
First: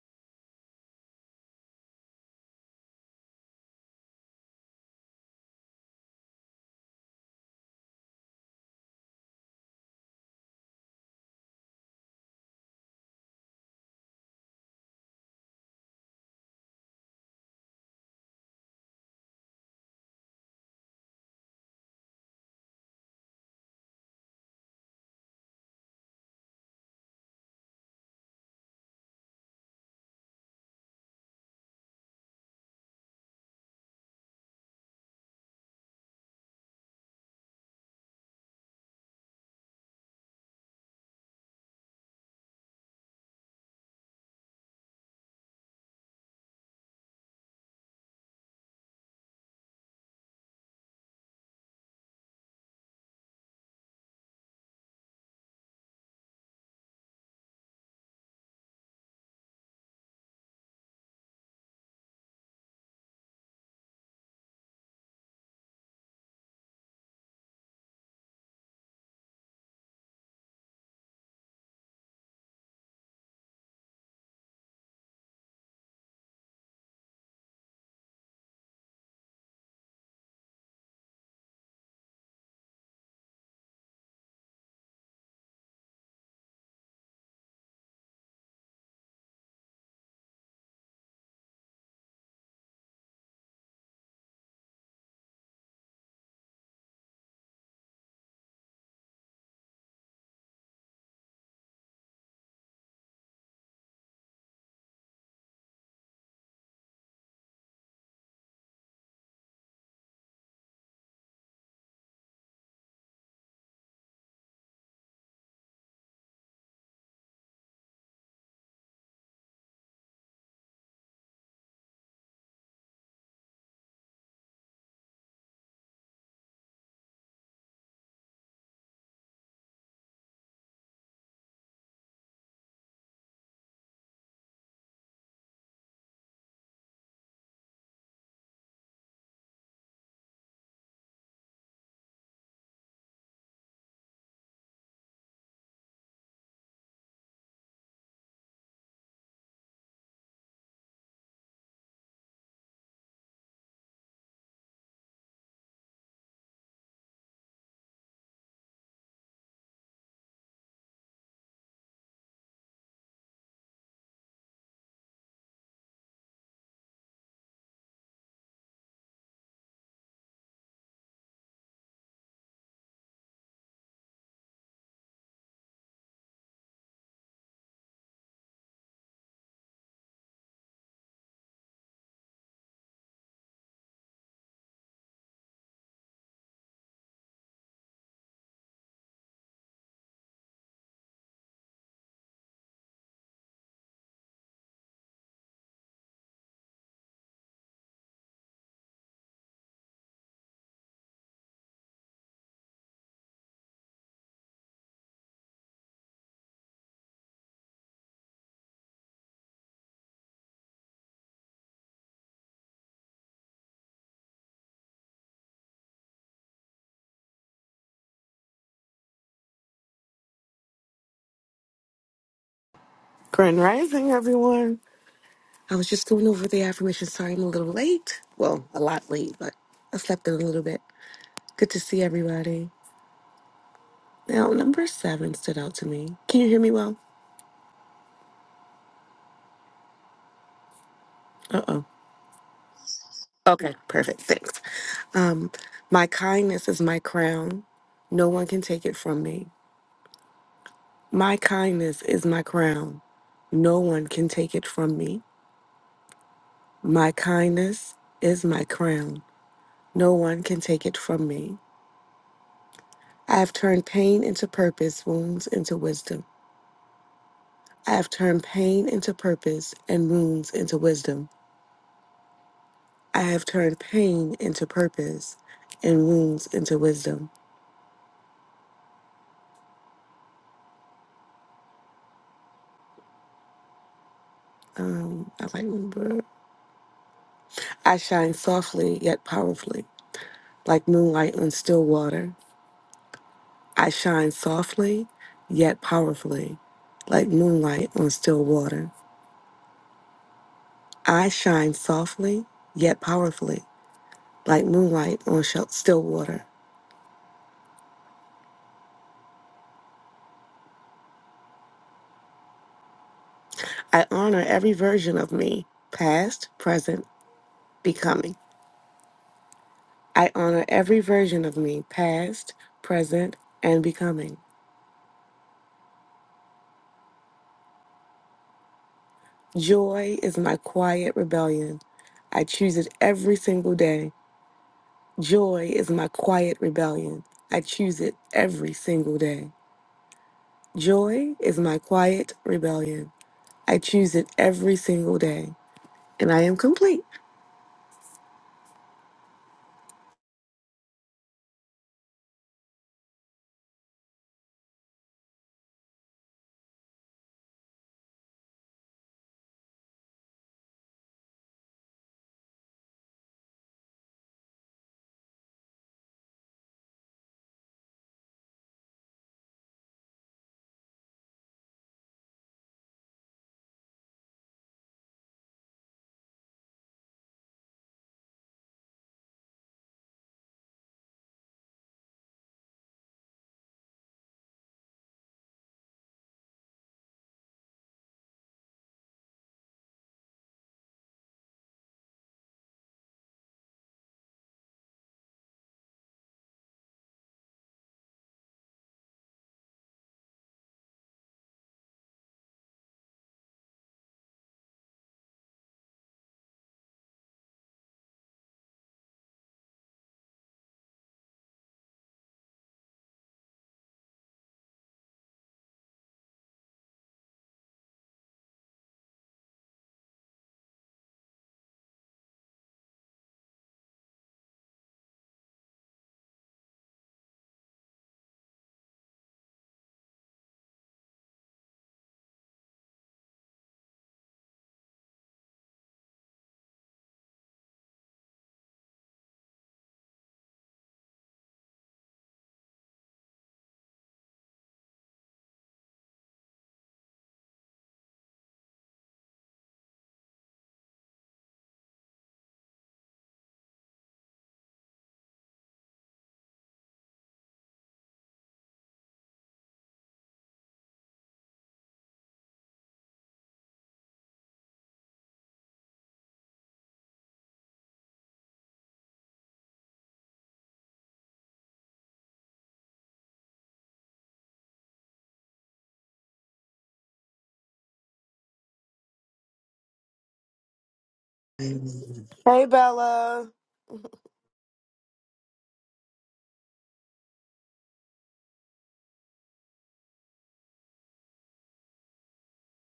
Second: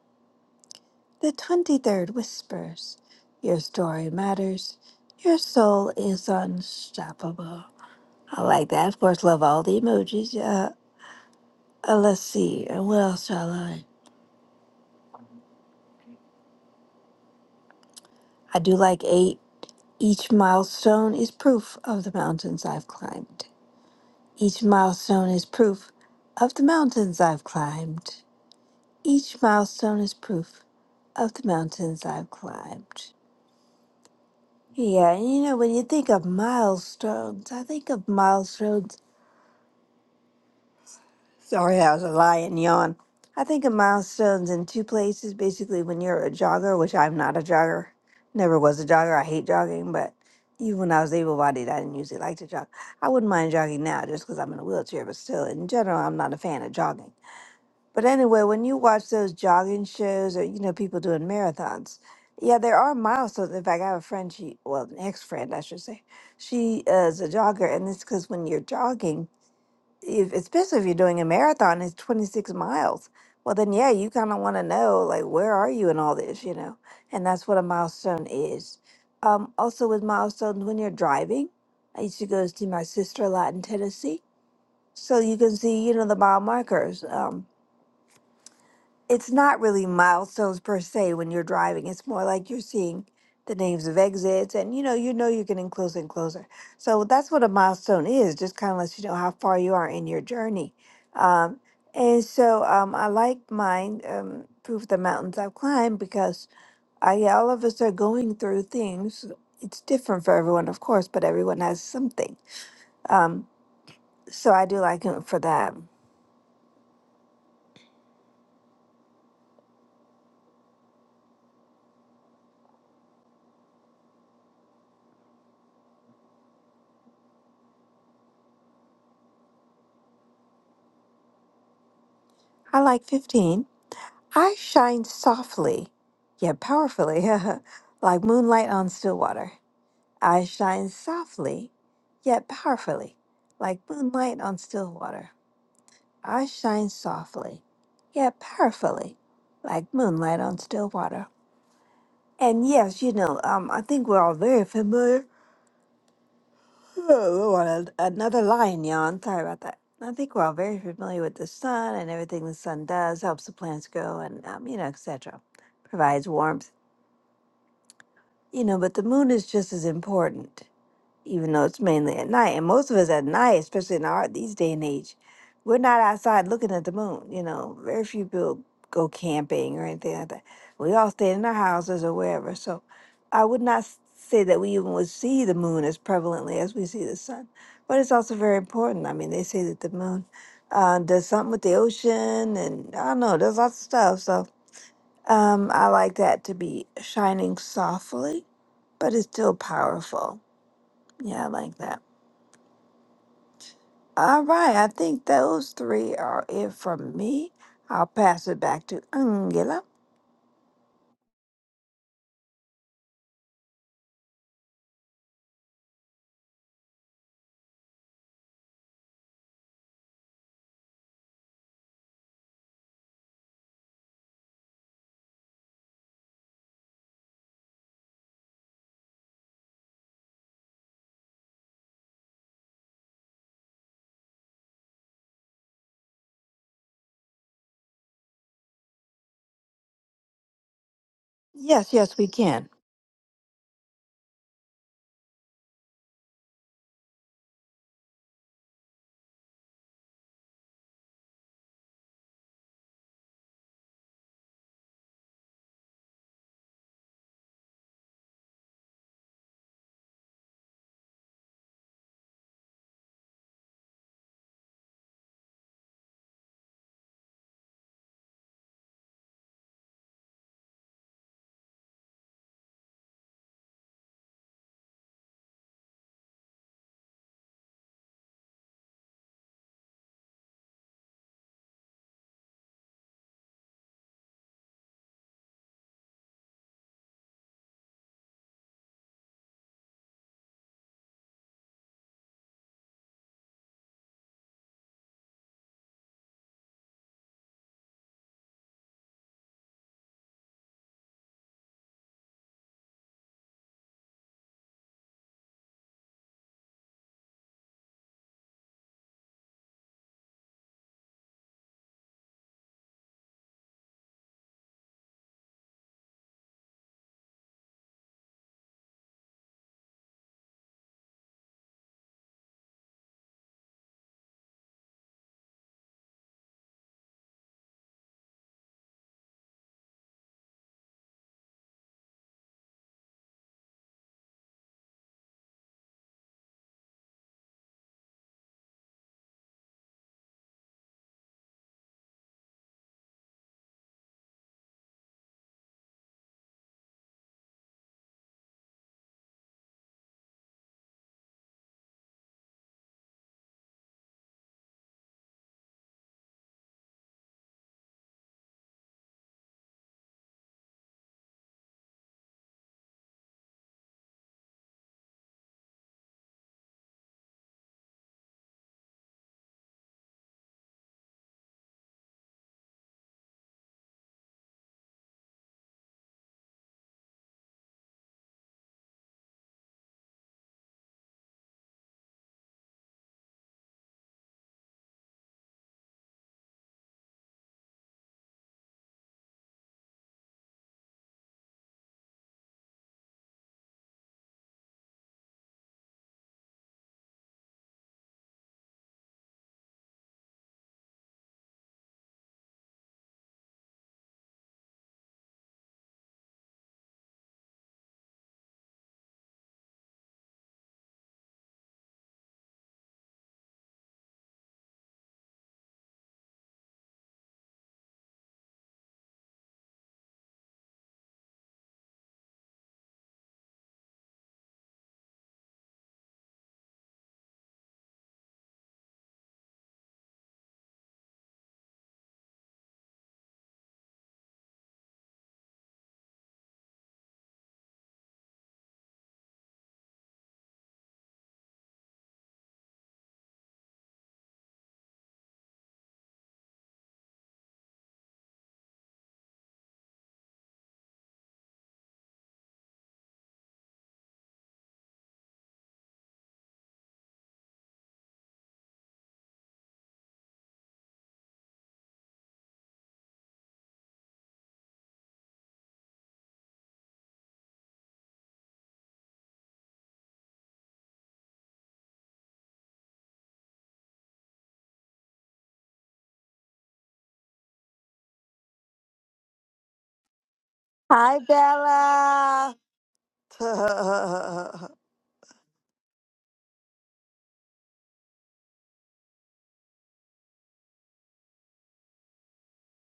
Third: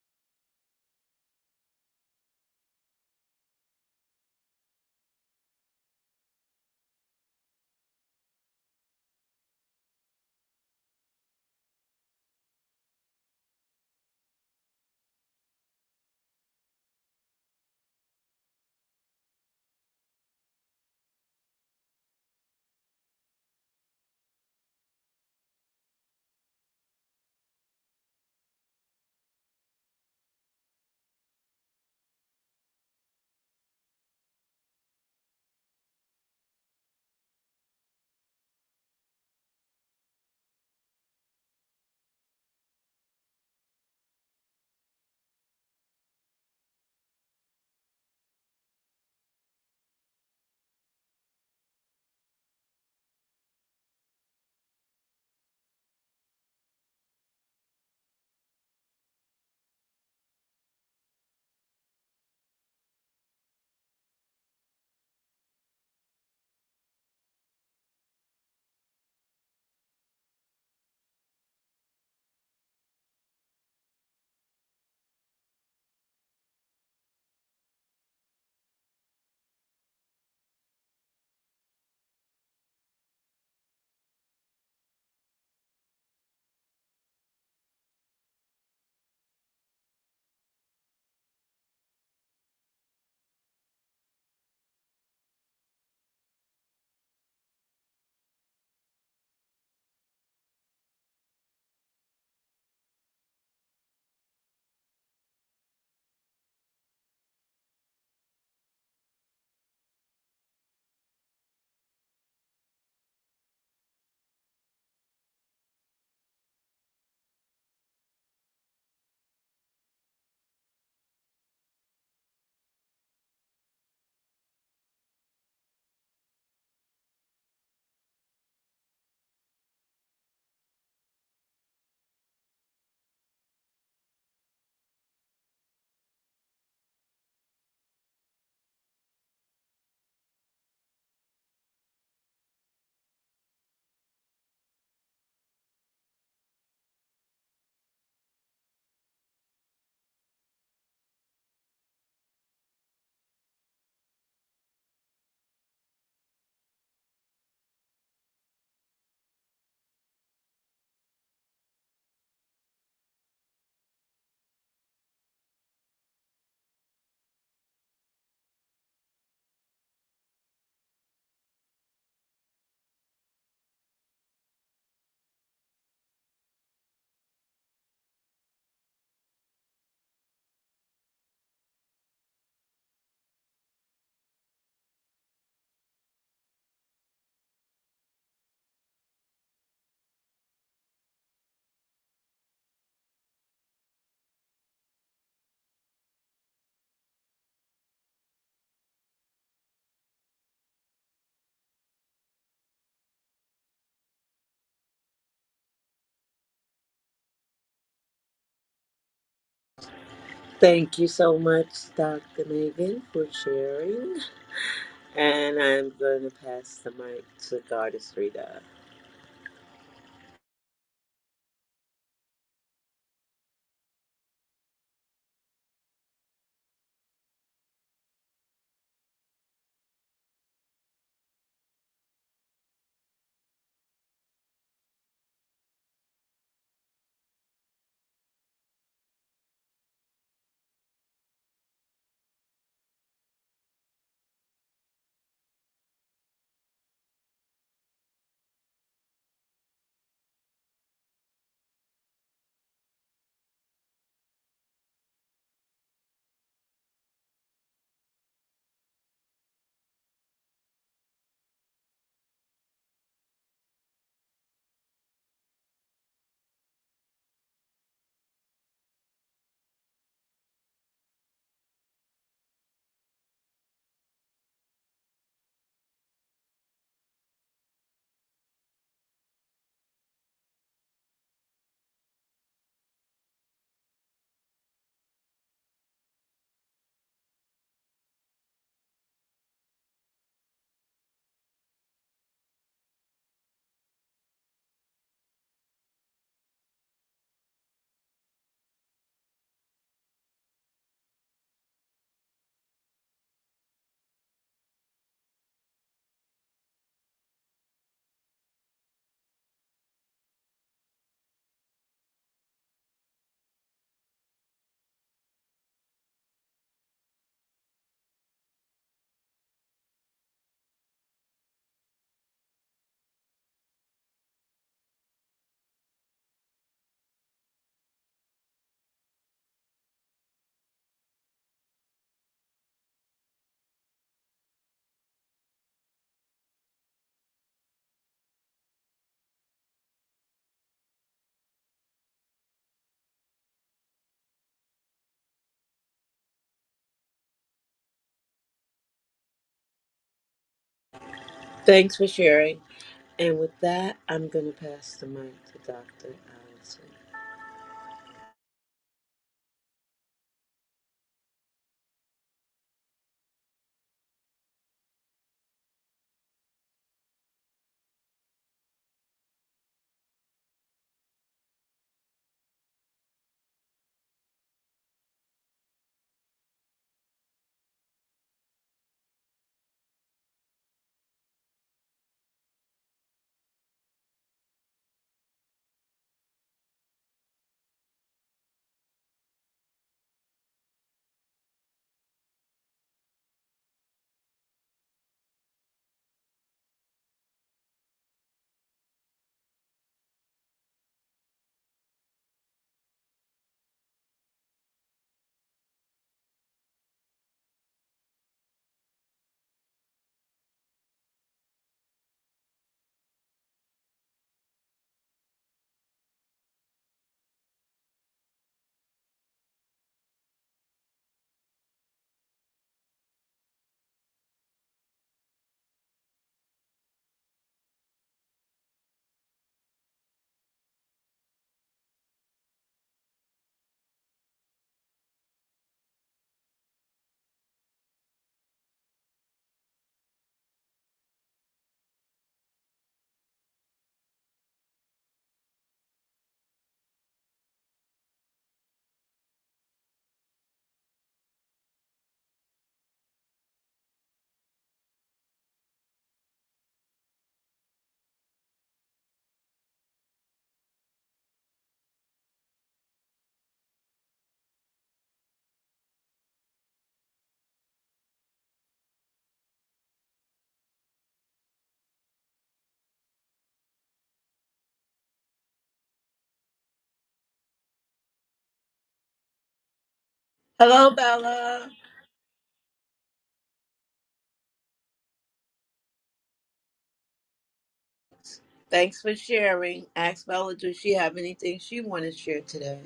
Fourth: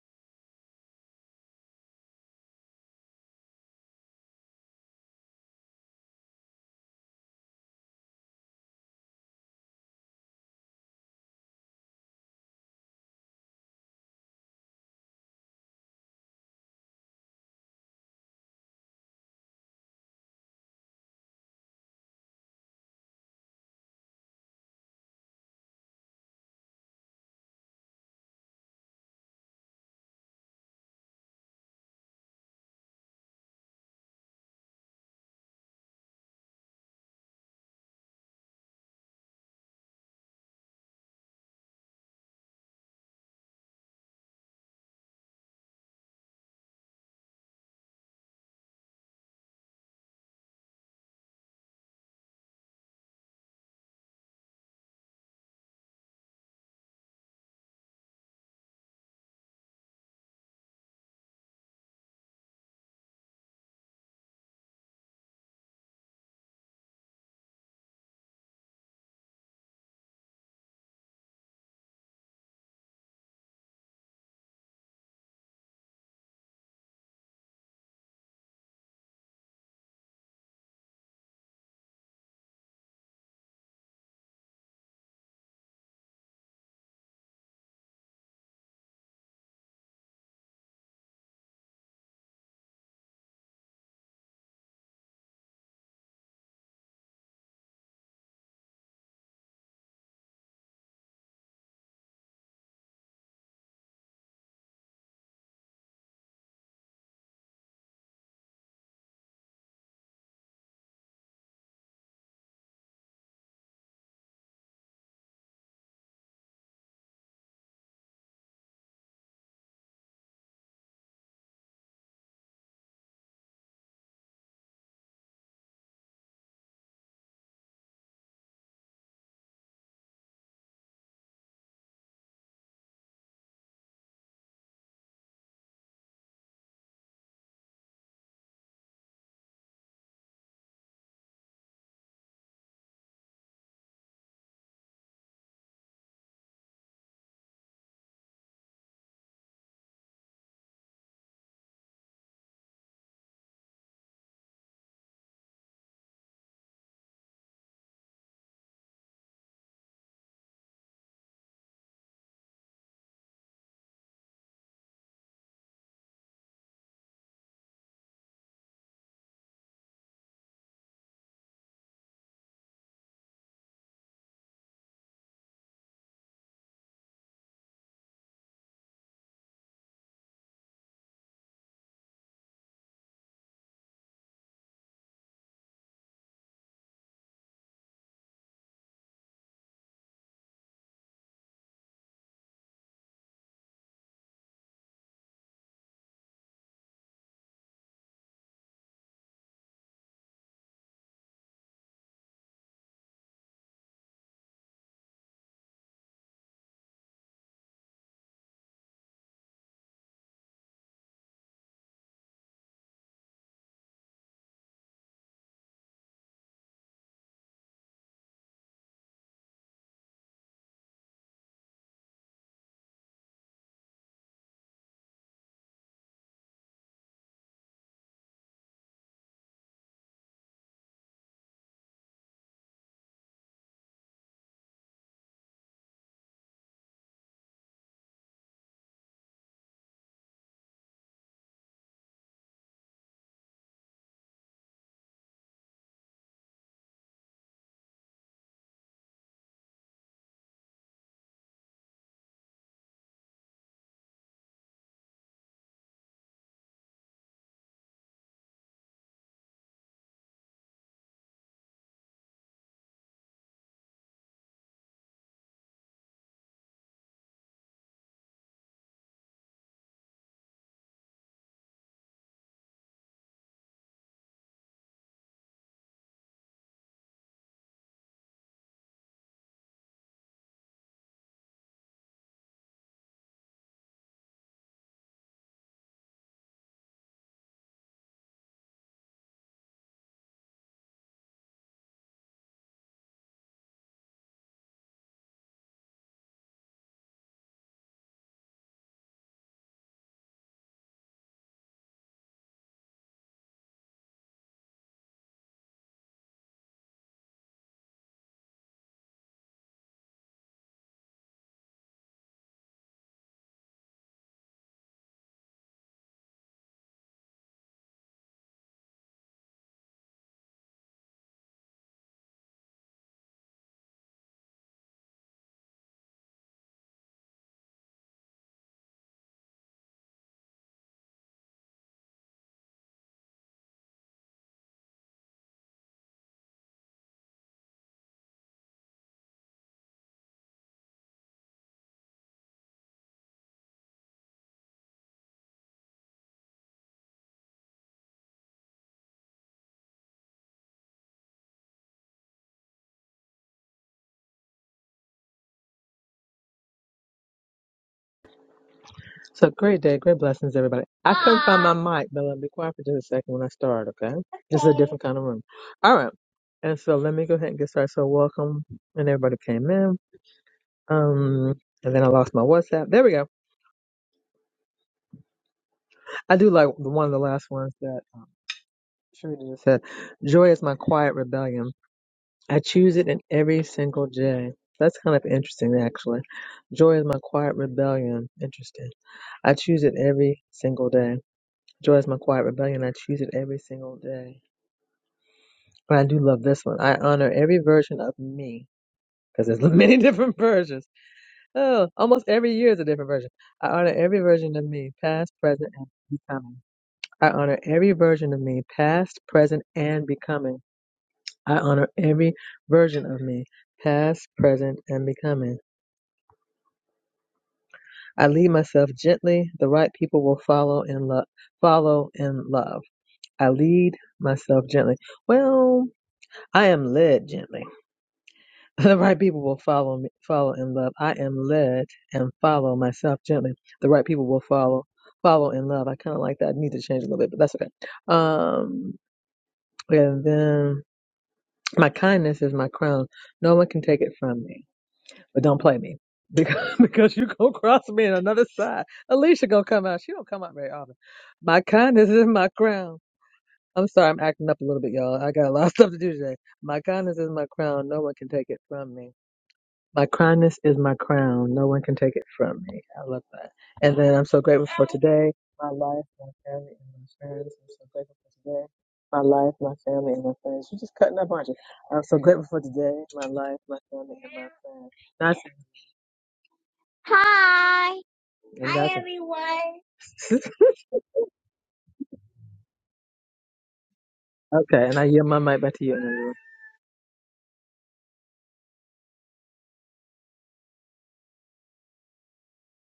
Speaker 2: The 23rd Whispers, your story matters, your soul is unstoppable. I like that. Of course, love all the emojis. Uh, uh, let's see, uh, what else do I like? I do like eight. Each milestone is proof of the mountains I've climbed. Each milestone is proof of the mountains I've climbed. Each milestone is proof of the mountains I've climbed. Yeah, and you know, when you think of milestones, I think of milestones. Sorry, I was a lion yawn. I think of milestones in two places. Basically, when you're a jogger, which I'm not a jogger, never was a jogger. I hate jogging, but even when I was able bodied, I didn't usually like to jog. I wouldn't mind jogging now just because I'm in a wheelchair, but still, in general, I'm not a fan of jogging. But anyway, when you watch those jogging shows or, you know, people doing marathons, yeah, there are milestones. In fact, I have a friend, she, well, an ex friend, I should say, she uh, is a jogger. And it's because when you're jogging, if, especially if you're doing a marathon, it's 26 miles. Well, then, yeah, you kind of want to know, like, where are you in all this, you know? And that's what a milestone is. Um, also, with milestones, when you're driving, I used to go see my sister a lot in Tennessee. So you can see, you know, the mile markers. Um, it's not really milestones per se when you're driving. It's more like you're seeing the names of exits and you know, you know you're getting closer and closer. So that's what a milestone is, just kind of lets you know how far you are in your journey. Um, and so um, I like mine, um, Proof of the Mountains I've Climbed, because I, yeah, all of us are going through things. It's different for everyone, of course, but everyone has something. Um, so I do like it for that. I like 15 I shine softly, yet powerfully, [laughs] like moonlight on still water. I shine softly, yet powerfully, like moonlight on still water. I shine softly, yet powerfully, like moonlight on still water. And yes, you know, um, I think we're all very familiar. Oh, Lord, an- another lion yawn. Sorry about that. I think we're all very familiar with the sun and everything the sun does helps the plants grow and um, you know, et cetera, Provides warmth You know, but the moon is just as important, even though it's mainly at night. And most of us at night, especially in our these day and age, we're not outside looking at the moon. You know, very few people go camping or anything like that. We all stay in our houses or wherever. So I would not s- say that we even would see the moon as prevalently as we see the sun. But it's also very important. I mean, they say that the moon uh, does something with the ocean and I don't know, does lots of stuff. So um, I like that to be shining softly, but it's still powerful. Yeah, I like that. All right, I think those three are it from me. I'll pass it back to Angela.
Speaker 1: Thank you so much, Dr. Megan, for sharing. And I'm going to pass the mic to Goddess Rita.
Speaker 3: Grand Rising, everyone. I was just going over the affirmation. Sorry, I'm a little late. Well, a lot late, but I slept in a little bit. Good to see everybody. Now, number seven stood out to me. Can you hear me well? Uh oh.
Speaker 2: Yes, yes, we can.
Speaker 3: Okay, perfect. Thanks. Um, my kindness is my crown. No one can take it from me. My kindness is my crown. No one can take it from me. My kindness is my crown. No one can take it from me. I have turned pain into purpose, wounds into wisdom. I have turned pain into purpose and wounds into wisdom. I have turned pain into purpose and wounds into wisdom. Um, I might remember. I shine softly yet powerfully, like moonlight on still water. I shine softly yet powerfully, like moonlight on still water. I shine softly yet powerfully, like moonlight on shel- still water. I honor every version of me, past, present, becoming. I honor every version of me, past, present, and becoming. Joy is my quiet rebellion. I choose it every single day. Joy is my quiet rebellion. I choose it every single day. Joy is my quiet rebellion. I choose it every single day. And I am complete.
Speaker 1: Thanks for sharing. And with that, I'm going to pass the mic to Dr. Allison.
Speaker 4: So great day, great blessings, everybody. I couldn't find my mic, but let me be quiet for just a second when I start, okay? This is a different kind of room. All right. And so let me go ahead and get started. So welcome, and everybody came in. Um, and then I lost my WhatsApp. There we go. I do like the one of the last ones that um, Sharita just said. Joy is my quiet rebellion. I choose it in every single day. That's kind of interesting, actually. Joy is my quiet rebellion. Interesting. I choose it every single day. Joy is my quiet rebellion. I choose it every single day. But I do love this one. I honor every version of me because there's many [laughs] different versions. Oh, almost every year is a different version. I honor every version of me, past, present, and becoming. I honor every version of me, past, present, and becoming. I honor every version of me, past, present, and becoming. I lead myself gently. The right people will follow in love. Follow in love. I lead myself gently. Well. I am led gently. [laughs] The right people will follow me, follow in love. I am led and follow myself gently. The right people will follow, follow in love. I kind of like that. I need to change a little bit, but that's okay. Um, and then my kindness is my crown. No one can take it from me, but don't play me [laughs] because, because you gonna cross me on another side. Alicia gonna come out. She don't come out very often. My kindness is my crown. I'm sorry, I'm acting up a little bit, y'all. I got a lot of [laughs] stuff to do today. My kindness is my crown. No one can take it from me My kindness is my crown. No one can take it from me. I love that. And then I'm so grateful for today, my life, my family, and my friends. I'm so grateful for today, my life, my family, and my friends. You're just cutting up, aren't you? I'm so grateful for today, my life, my family, and my friends. That's, and that's Hi, everyone.
Speaker 1: Hello,
Speaker 2: Hi,
Speaker 1: Bella.
Speaker 2: Bella.
Speaker 3: Hey,
Speaker 2: [laughs]
Speaker 3: Bella.
Speaker 4: [laughs]
Speaker 2: uh,
Speaker 4: okay, and I hear my mic back to you. Andrew.
Speaker 1: Thanks for sharing. Ask Bella, does she have anything she want to share today?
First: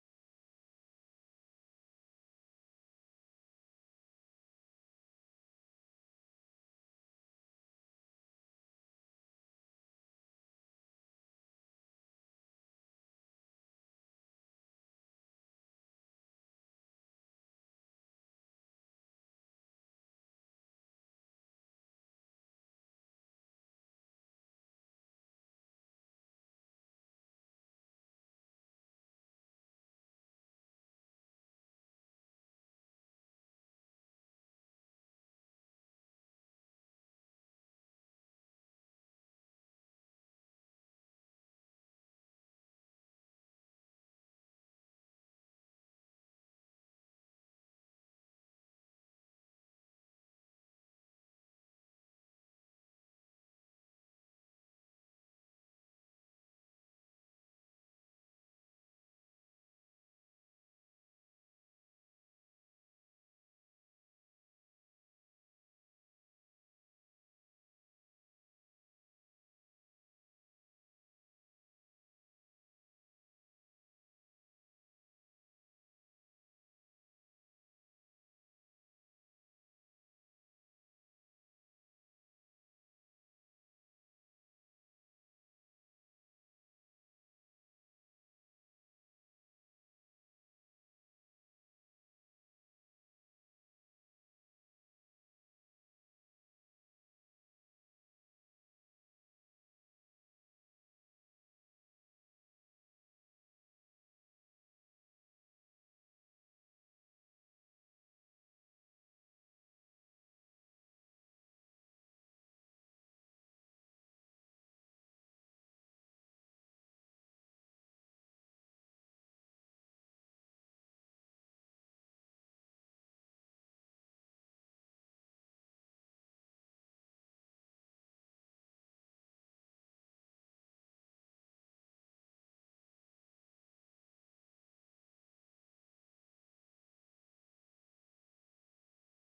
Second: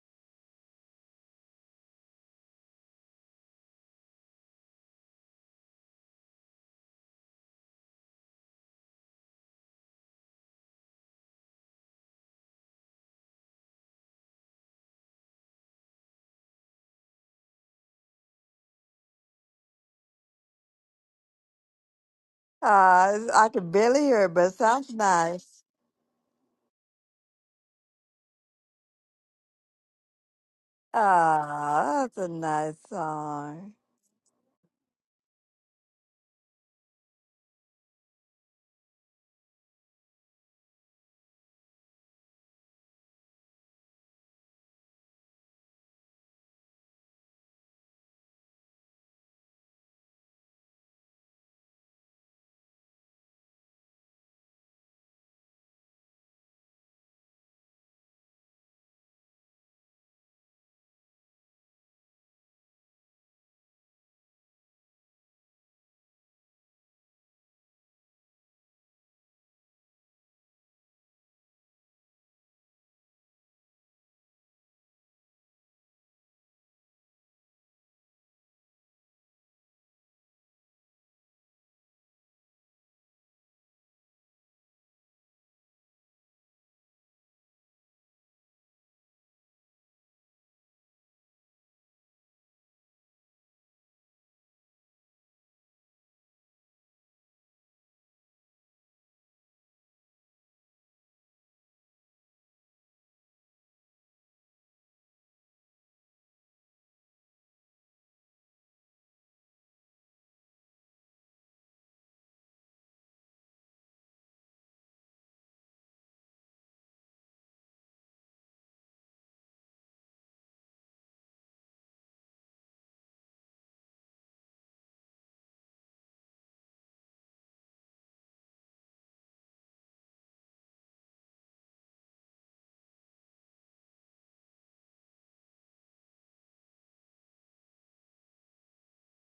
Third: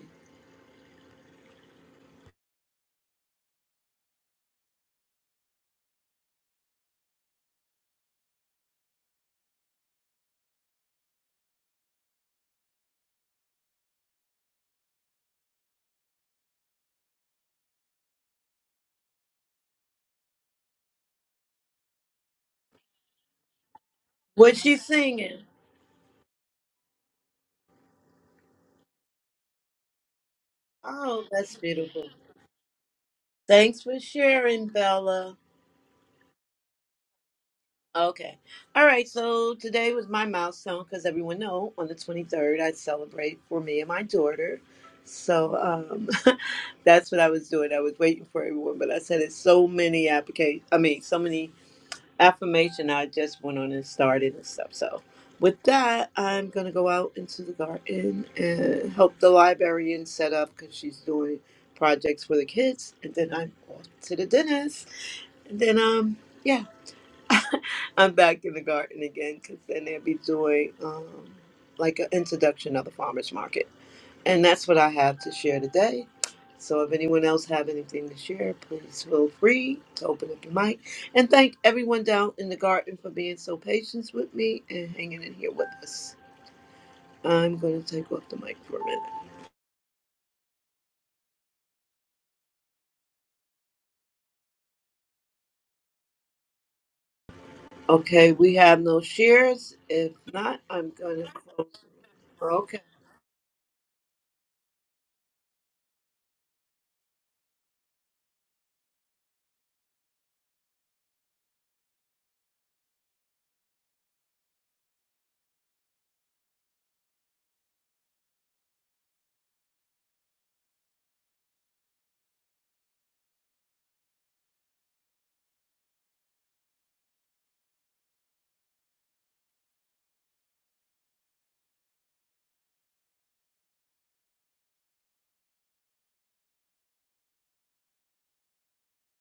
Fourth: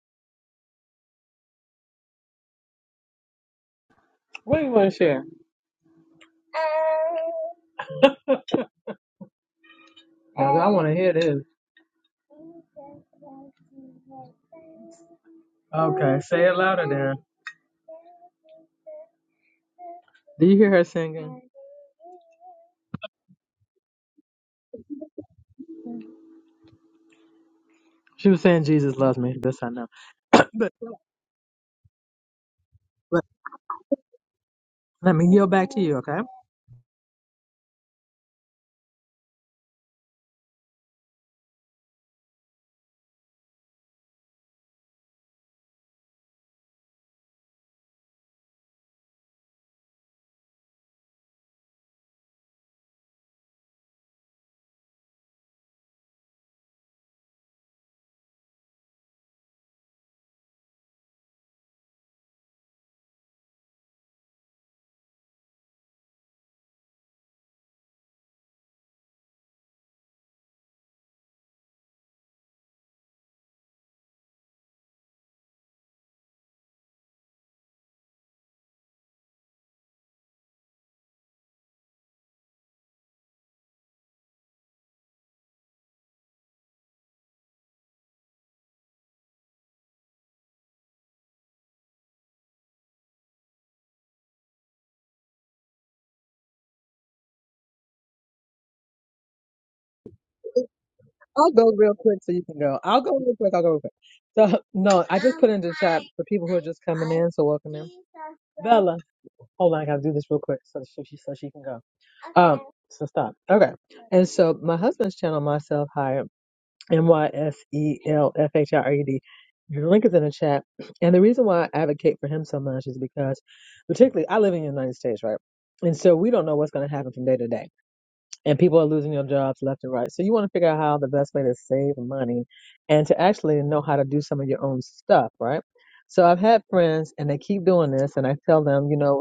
Speaker 4: What do you want to share? I, I want to hear this. Okay, say it louder there. Do you hear her singing?
Speaker 2: I can barely hear it, but it
Speaker 1: What's she
Speaker 2: sounds
Speaker 1: singing?
Speaker 2: nice.
Speaker 4: She was saying, Jesus loves me. This I know. [coughs] but,
Speaker 1: Oh, that's
Speaker 2: Ah,
Speaker 1: beautiful.
Speaker 2: that's a nice song.
Speaker 1: Thanks for sharing,
Speaker 4: Let me
Speaker 1: Bella.
Speaker 4: yield back to you, okay?
Speaker 1: Okay. All right. So today was my milestone because everyone know on the 23rd I celebrate for me and my daughter. So um, [laughs] that's what I was doing. I was waiting for everyone, but I said it's so many applications. I mean, so many affirmation I just went on and started and stuff. So with that, I'm gonna go out into the garden and help the librarian set up because she's doing projects for the kids, and then I'm off to the dentist, and then um yeah, I'm back in the garden again because then they'll be doing um like an introduction of the farmers market. And that's what I have to share today. So if anyone else have anything to share, please feel free to open up your mic. And thank everyone down in the garden for being so patient with me and hanging in here with us. I'm going to take off the mic for a minute. Okay, we have no shares. If not, I'm going to
Speaker 4: I'll
Speaker 1: close.
Speaker 4: go real quick so you can go.
Speaker 1: Okay.
Speaker 4: I'll go real quick. I'll go real quick. So, no, I just put in the chat for people who are just coming in. So, welcome in. Bella, hold on. I got to do this real quick so she, so she can go. Um, so stop. Okay. And so my husband's channel, Myself Hired, M Y S E L F H I R E D. Your link is in the chat. And the reason why I advocate for him so much is because, particularly, I live in the United States, right? And so we don't know what's going to happen from day to day. and people are losing their jobs left and right. So you want to figure out how the best way to save money and to actually know how to do some of your own stuff, right? So I've had friends and they keep doing this and I tell them, you know,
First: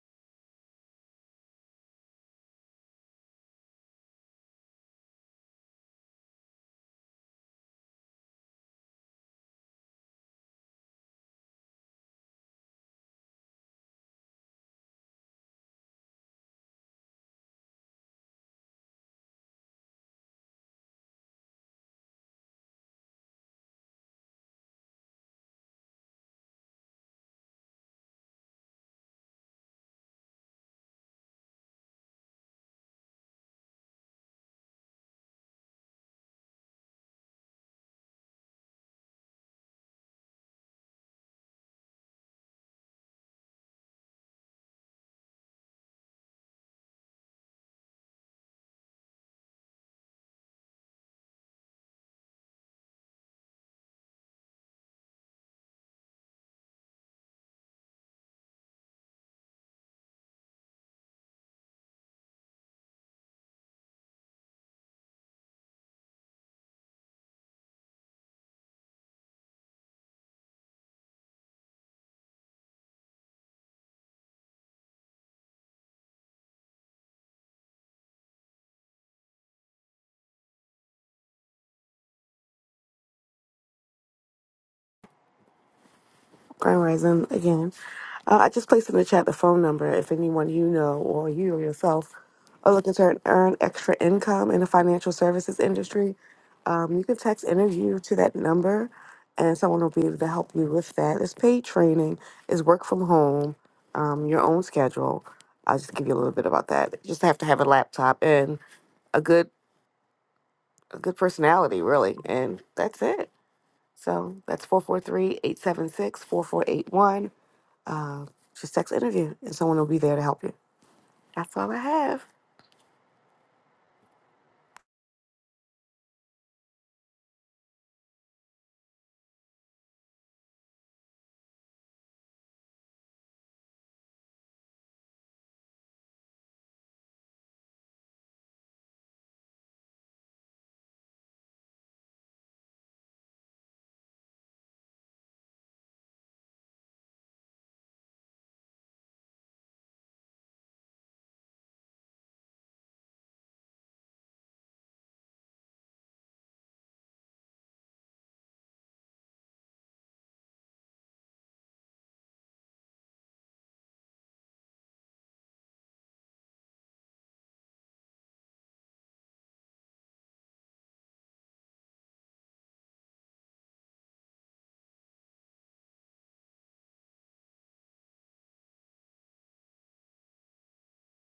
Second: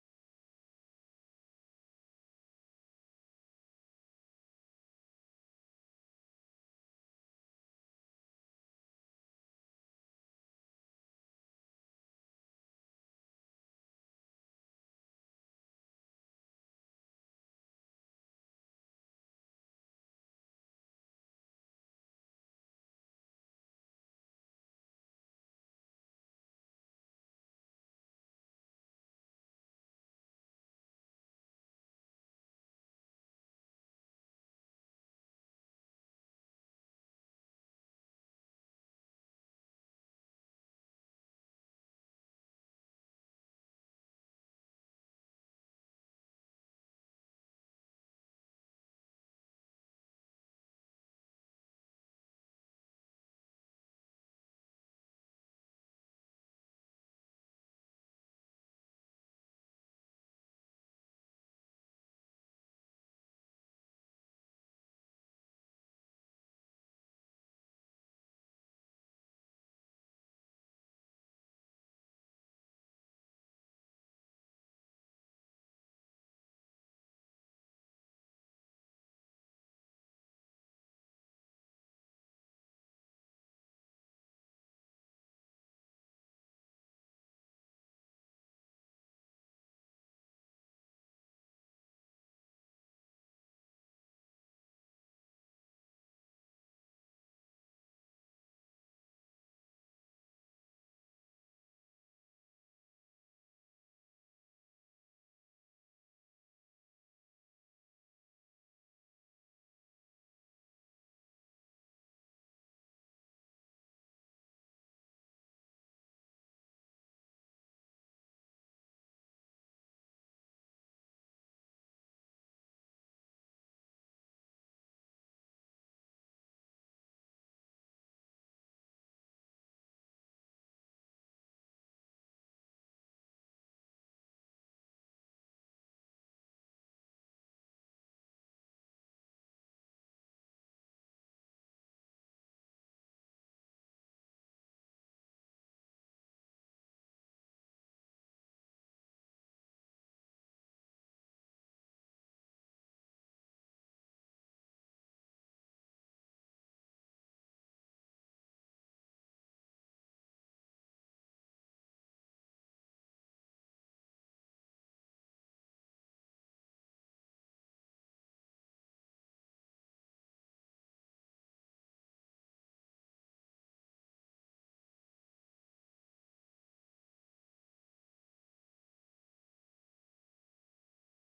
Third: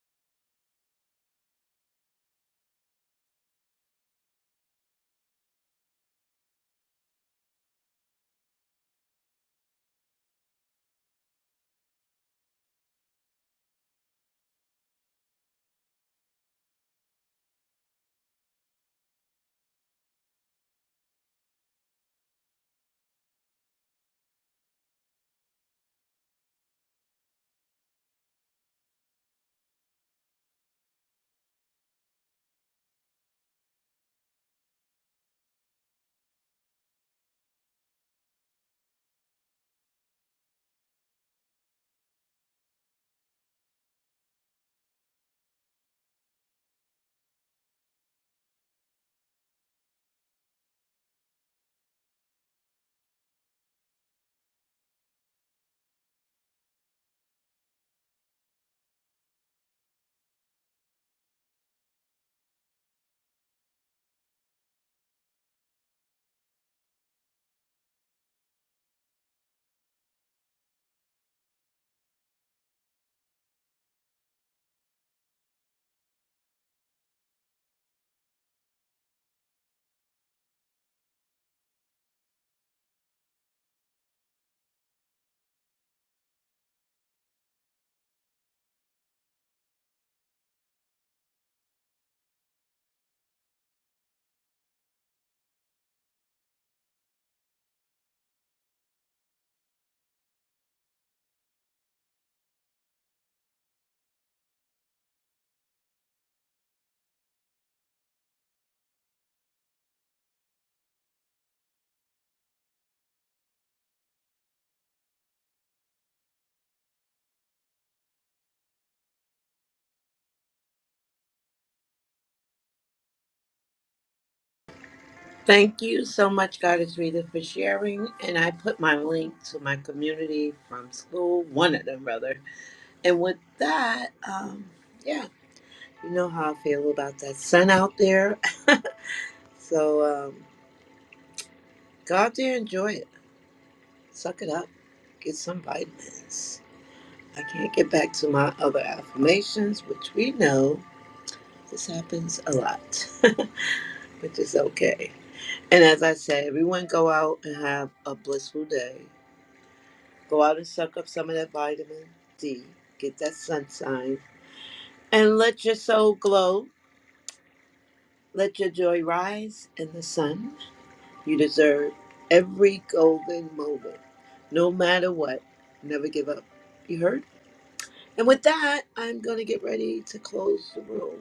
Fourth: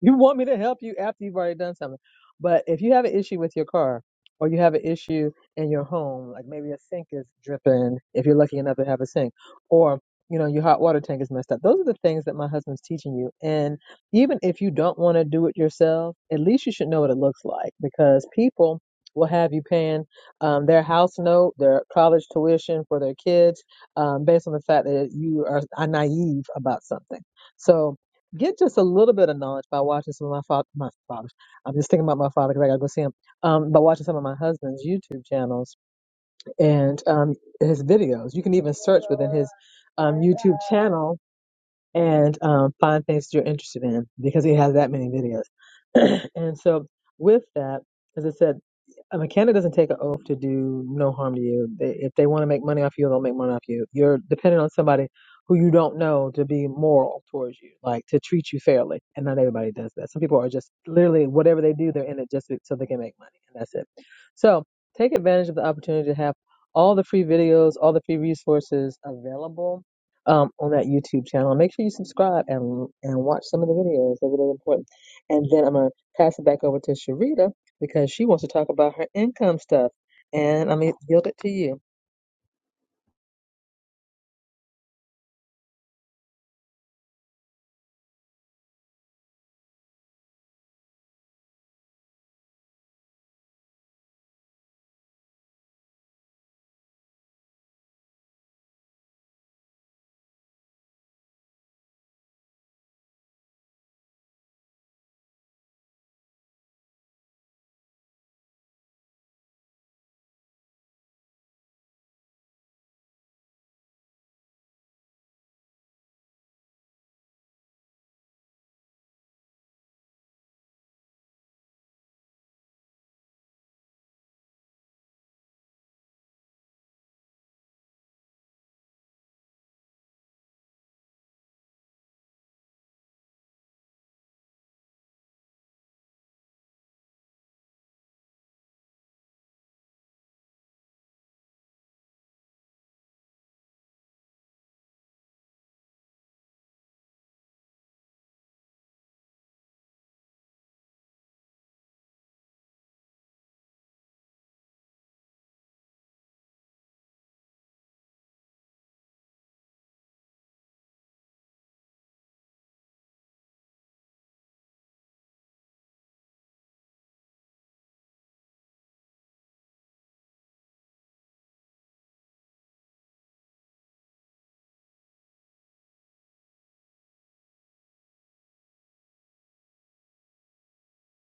Speaker 4: you want me to help you after you've already done something. But if you have an issue with your car or you have an issue in your home, like maybe a sink is dripping, if you're lucky enough to have a sink, or you know, your hot water tank is messed up. Those are the things that my husband's teaching you. And even if you don't want to do it yourself, at least you should know what it looks like because people will have you paying um, their house note, their college tuition for their kids, um, based on the fact that you are, are naive about something. So get just a little bit of knowledge by watching some of my father, my father. I'm just thinking about my father because I gotta go see him. Um, by watching some of my husband's YouTube channels and um, his videos, you can even search within his um, YouTube channel and um, find things that you're interested in because he has that many videos. [clears throat] and so, with that, as I said. I mean, Canada doesn't take an oath to do no harm to you. They, if they want to make money off you, they'll make money off you. You're dependent on somebody who you don't know to be moral towards you, like to treat you fairly. And not everybody does that. Some people are just literally whatever they do, they're in it just so they can make money, and that's it. So take advantage of the opportunity to have all the free videos, all the free resources available um, on that YouTube channel. Make sure you subscribe and and watch some of the videos. They're really important. And then I'm gonna pass it back over to Sharita because she wants to talk about her income stuff. And I'm going to yield it to you.
Speaker 3: Grand Rising again. Uh, I just placed in the chat the phone number if anyone you know or you or yourself are looking to earn extra income in the financial services industry. Um, you can text interview to that number and someone will be able to help you with that. It's paid training, it's work from home, um, your own schedule. I'll just give you a little bit about that. You just have to have a laptop and a good a good personality really and that's it so that's four four three eight seven six four four eight one uh, just text interview, and someone will be there to help you. That's all I have.
Speaker 1: Thank you so much, Goddess Rita, for sharing. And I put my link to my community from school, one of them, rather. And with that, um, yeah. You know how I feel about that sun out there. [laughs] so um, go out there, enjoy it, suck it up, get some vitamins. I can't get back to my other affirmations, which we know this happens a lot, [laughs] which is okay. And as I say, everyone go out and have a blissful day. Go out and suck up some of that vitamin D, get that sunshine, and let your soul glow. Let your joy rise in the sun. You deserve every golden moment, no matter what. Never give up. You heard? And with that, I'm going to get ready to close the room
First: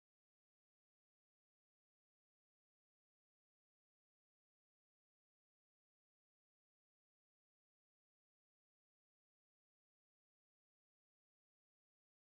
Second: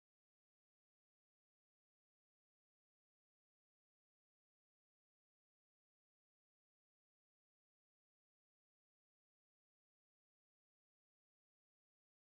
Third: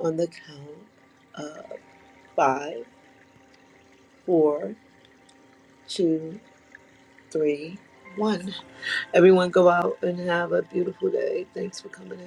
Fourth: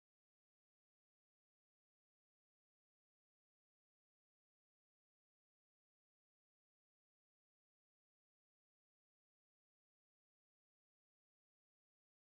Speaker 1: on the count of five, four, two, three, one. Everyone go out and have a beautiful day. Thanks for coming in.